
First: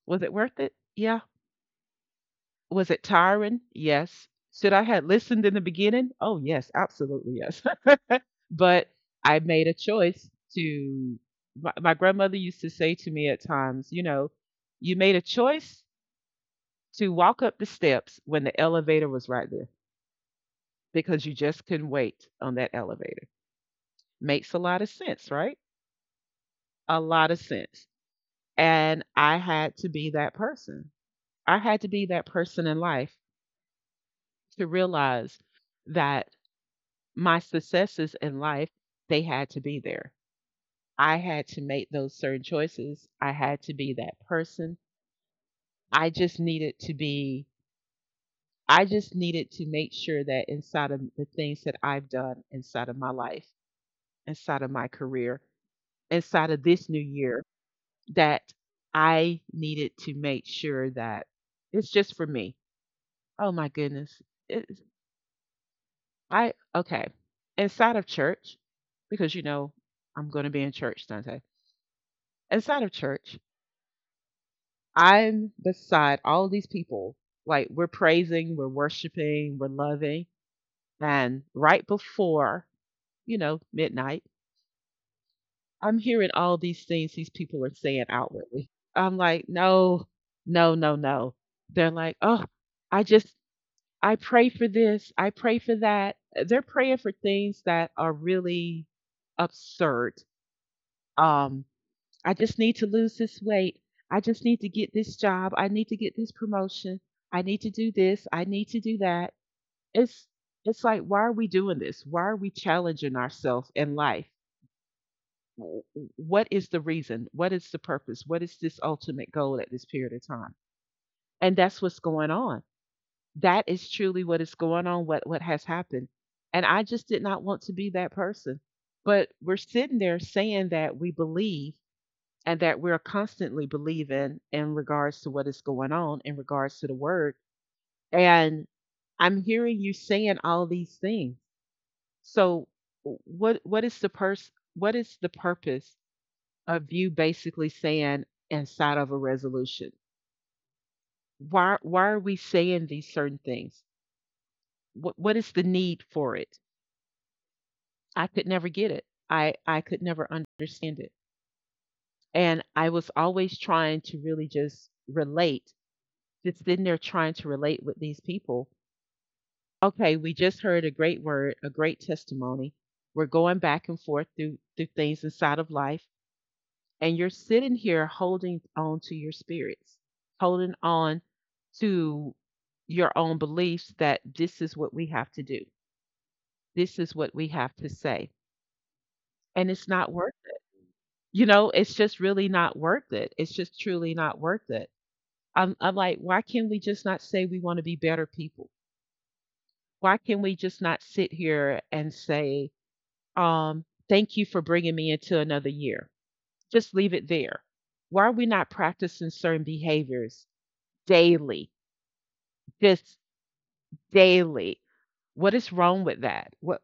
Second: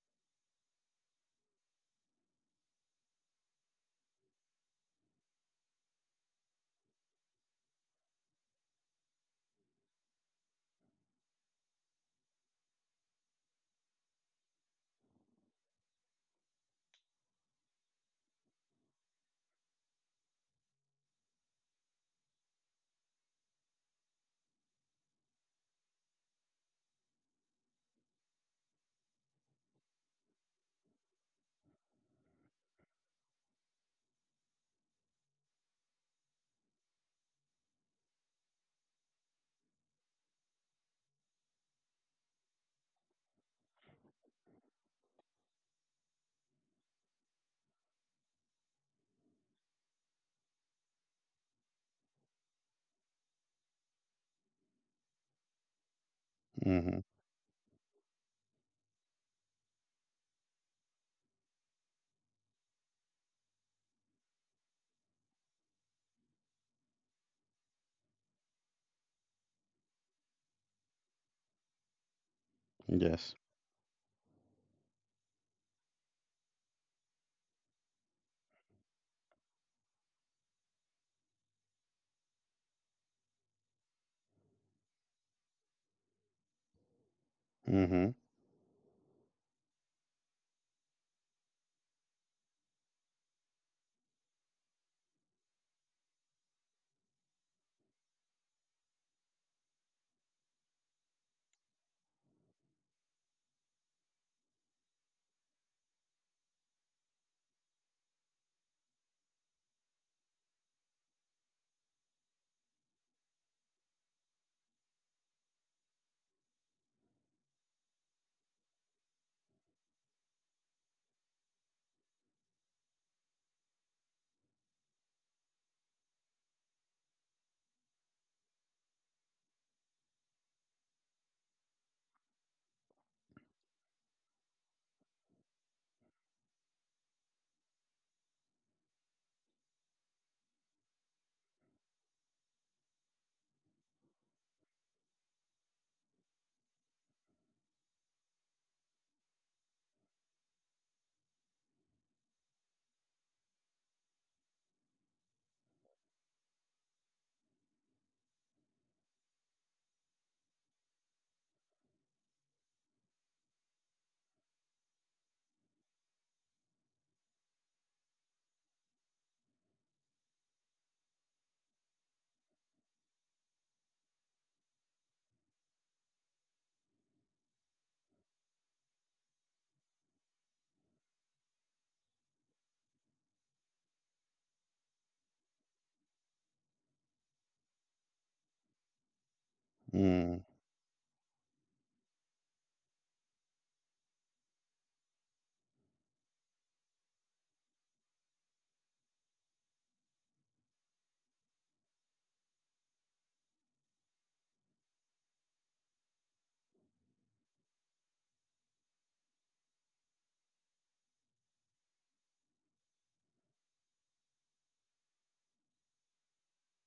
[SPEAKER 2] Was it worth it? Yeah. Was it tiring? Yes. Should I have listened in the beginning? Oh, yes, absolutely, yes. *laughs* But I made a choice to, my grandmother used to say to me at times, you know, you made a choice to walk up the steps when the elevator was right there because you just couldn't wait on that elevator. Makes a lot of sense, right? A lot of sense. And I had to be that person. I had to be that person in life to realize that my successes in life, they had to be there. I had to make those certain choices. I had to be that person. I just needed to be, I just needed to make sure that inside of the things that I've done inside of my life, inside of my career, inside of this
[SPEAKER 1] mhm.
[SPEAKER 2] new year, that I needed to make sure that it's just for me. Oh my goodness. It's, okay. Inside of church, because you know, I'm going to be in church Sunday, inside of
[SPEAKER 1] Yes.
[SPEAKER 2] church, I'm beside all these people. Like we're praising, we're worshiping, we're loving. And right before, you know, midnight, I'm hearing all these things these people are
[SPEAKER 1] Mm-hmm.
[SPEAKER 2] saying outwardly. I'm like, no, no, no, no. They're like, oh, I just, I pray for this, I pray for that. They're praying for things that are really absurd. Um, I just need to lose this weight. I just need to get this job. I need to get this promotion. I need to do this. I need to do that. It's it's like, why are we doing this? Why are we challenging ourselves in life? W- What is the reason? What is the purpose? What is this ultimate goal at this period of time? And that's what's going on. That is truly what is going on, what has happened. And I just did not want to be that person. But we're sitting there saying that we believe and that we're constantly believing in regards to what is going on in regards to the word, and I'm hearing you saying all these things. So what is the what is the purpose of you basically saying inside of a resolution, why are we saying these certain things? What is the need for it? I could never get it. I could never understand it. And I was always trying to really just relate, just sitting there trying to relate with these people. Okay, we just heard a great word, a great testimony. We're going back and forth through things inside of life, and you're sitting here holding on to your spirits, holding on to your own beliefs that this is what we have to do. This is what we have to say. And it's not worth
[SPEAKER 1] Mm,
[SPEAKER 2] it. You know, it's just really not worth it. It's just truly not worth it. I'm like, why can't we just not say we want to be better people? Why can we just not sit here and say, um, thank you for bringing me into another year? Just leave it there. Why are we not practicing certain behaviors daily? Just daily. What is wrong with that? What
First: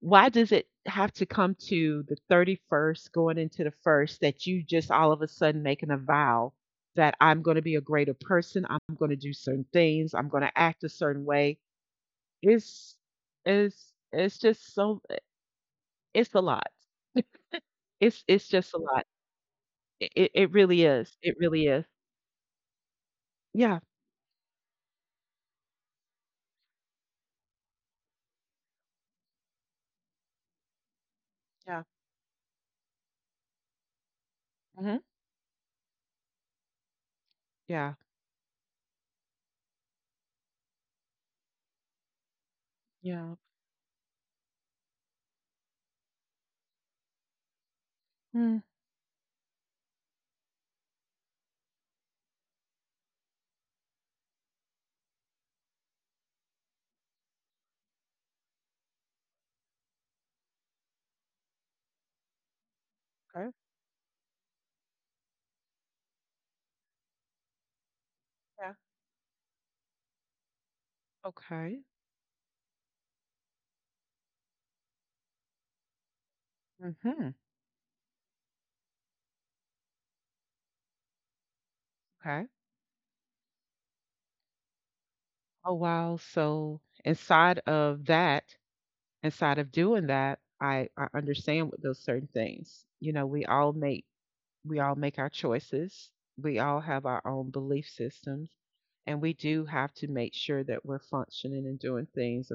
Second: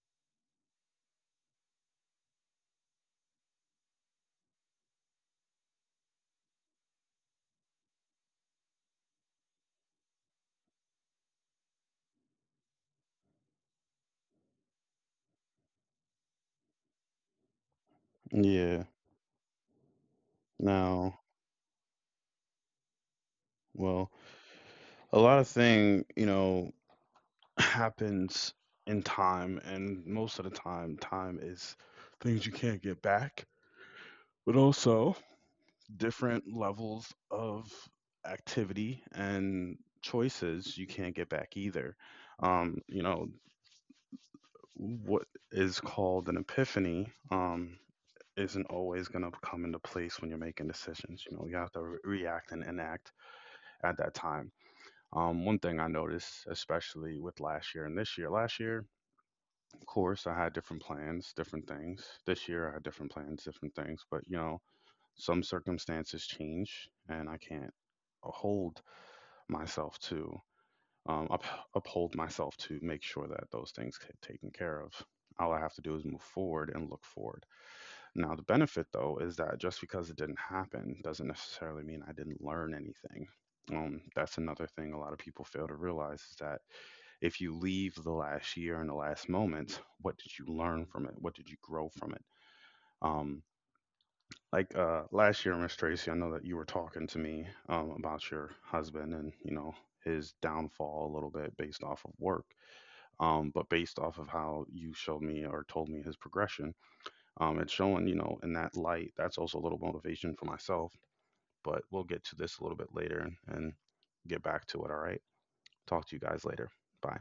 [SPEAKER 2] Why does it have to come to the 31st going into the first that you just all of a sudden making a vow that I'm going to be a greater person, I'm going to do certain things, I'm going to act a certain way? It's it's just so, it's a lot. It's just a
[SPEAKER 1] yeah.
[SPEAKER 2] lot. I It it really is,
[SPEAKER 1] Now,
[SPEAKER 2] it really is. Yeah.
[SPEAKER 1] well, a lot of thing, *clears throat* *sighs* happens in time, and most of the time, time
[SPEAKER 2] Yeah,
[SPEAKER 1] is things you can't get back, but
[SPEAKER 2] mhm.
[SPEAKER 1] also different levels of
[SPEAKER 2] Yeah.
[SPEAKER 1] activity and choices you can't get back either. Um, you
[SPEAKER 2] Yeah.
[SPEAKER 1] know, what is called an epiphany,
[SPEAKER 2] Mm,
[SPEAKER 1] isn't always going to come into place when you're making decisions. You have to react and enact at that time. One thing I noticed, especially with last year and this year: last year, of course, I had different plans, different things. This year, I had different
[SPEAKER 2] okay,
[SPEAKER 1] plans, different things. But, some circumstances change and I can't
[SPEAKER 2] yeah.
[SPEAKER 1] hold myself to, um, up,
[SPEAKER 2] Okay.
[SPEAKER 1] uphold myself to make sure that those things get taken care of. All I have to do is move forward and look
[SPEAKER 2] Mhm.
[SPEAKER 1] forward. Now, the benefit, though, is that just because it didn't happen doesn't necessarily mean I
[SPEAKER 2] Okay.
[SPEAKER 1] didn't learn anything. That's another thing a lot of people
[SPEAKER 2] Oh,
[SPEAKER 1] fail to
[SPEAKER 2] wow,
[SPEAKER 1] realize is that if you leave the last year and the last
[SPEAKER 2] inside of
[SPEAKER 1] moments,
[SPEAKER 2] doing
[SPEAKER 1] what
[SPEAKER 2] that,
[SPEAKER 1] did you learn
[SPEAKER 2] I
[SPEAKER 1] from it? What did you
[SPEAKER 2] understand with those
[SPEAKER 1] grow from
[SPEAKER 2] certain
[SPEAKER 1] it?
[SPEAKER 2] things. You know,
[SPEAKER 1] Um,
[SPEAKER 2] we
[SPEAKER 1] like
[SPEAKER 2] all
[SPEAKER 1] uh,
[SPEAKER 2] make our
[SPEAKER 1] last year, Miss
[SPEAKER 2] choices,
[SPEAKER 1] Tracy, I know that
[SPEAKER 2] we
[SPEAKER 1] you were
[SPEAKER 2] all have
[SPEAKER 1] talking
[SPEAKER 2] our
[SPEAKER 1] to
[SPEAKER 2] own
[SPEAKER 1] me
[SPEAKER 2] belief
[SPEAKER 1] about
[SPEAKER 2] systems,
[SPEAKER 1] your
[SPEAKER 2] and
[SPEAKER 1] husband
[SPEAKER 2] we
[SPEAKER 1] and you
[SPEAKER 2] do
[SPEAKER 1] know
[SPEAKER 2] have to make
[SPEAKER 1] his
[SPEAKER 2] sure that we're
[SPEAKER 1] downfall a little bit
[SPEAKER 2] functioning and
[SPEAKER 1] based
[SPEAKER 2] doing
[SPEAKER 1] off of
[SPEAKER 2] things
[SPEAKER 1] work, but based off of how you showed me or told me his progression, it's showing in that light. That's also a little motivation for myself. But we'll get to this a little bit later and get back to it. All right. Talk to you guys later. Bye.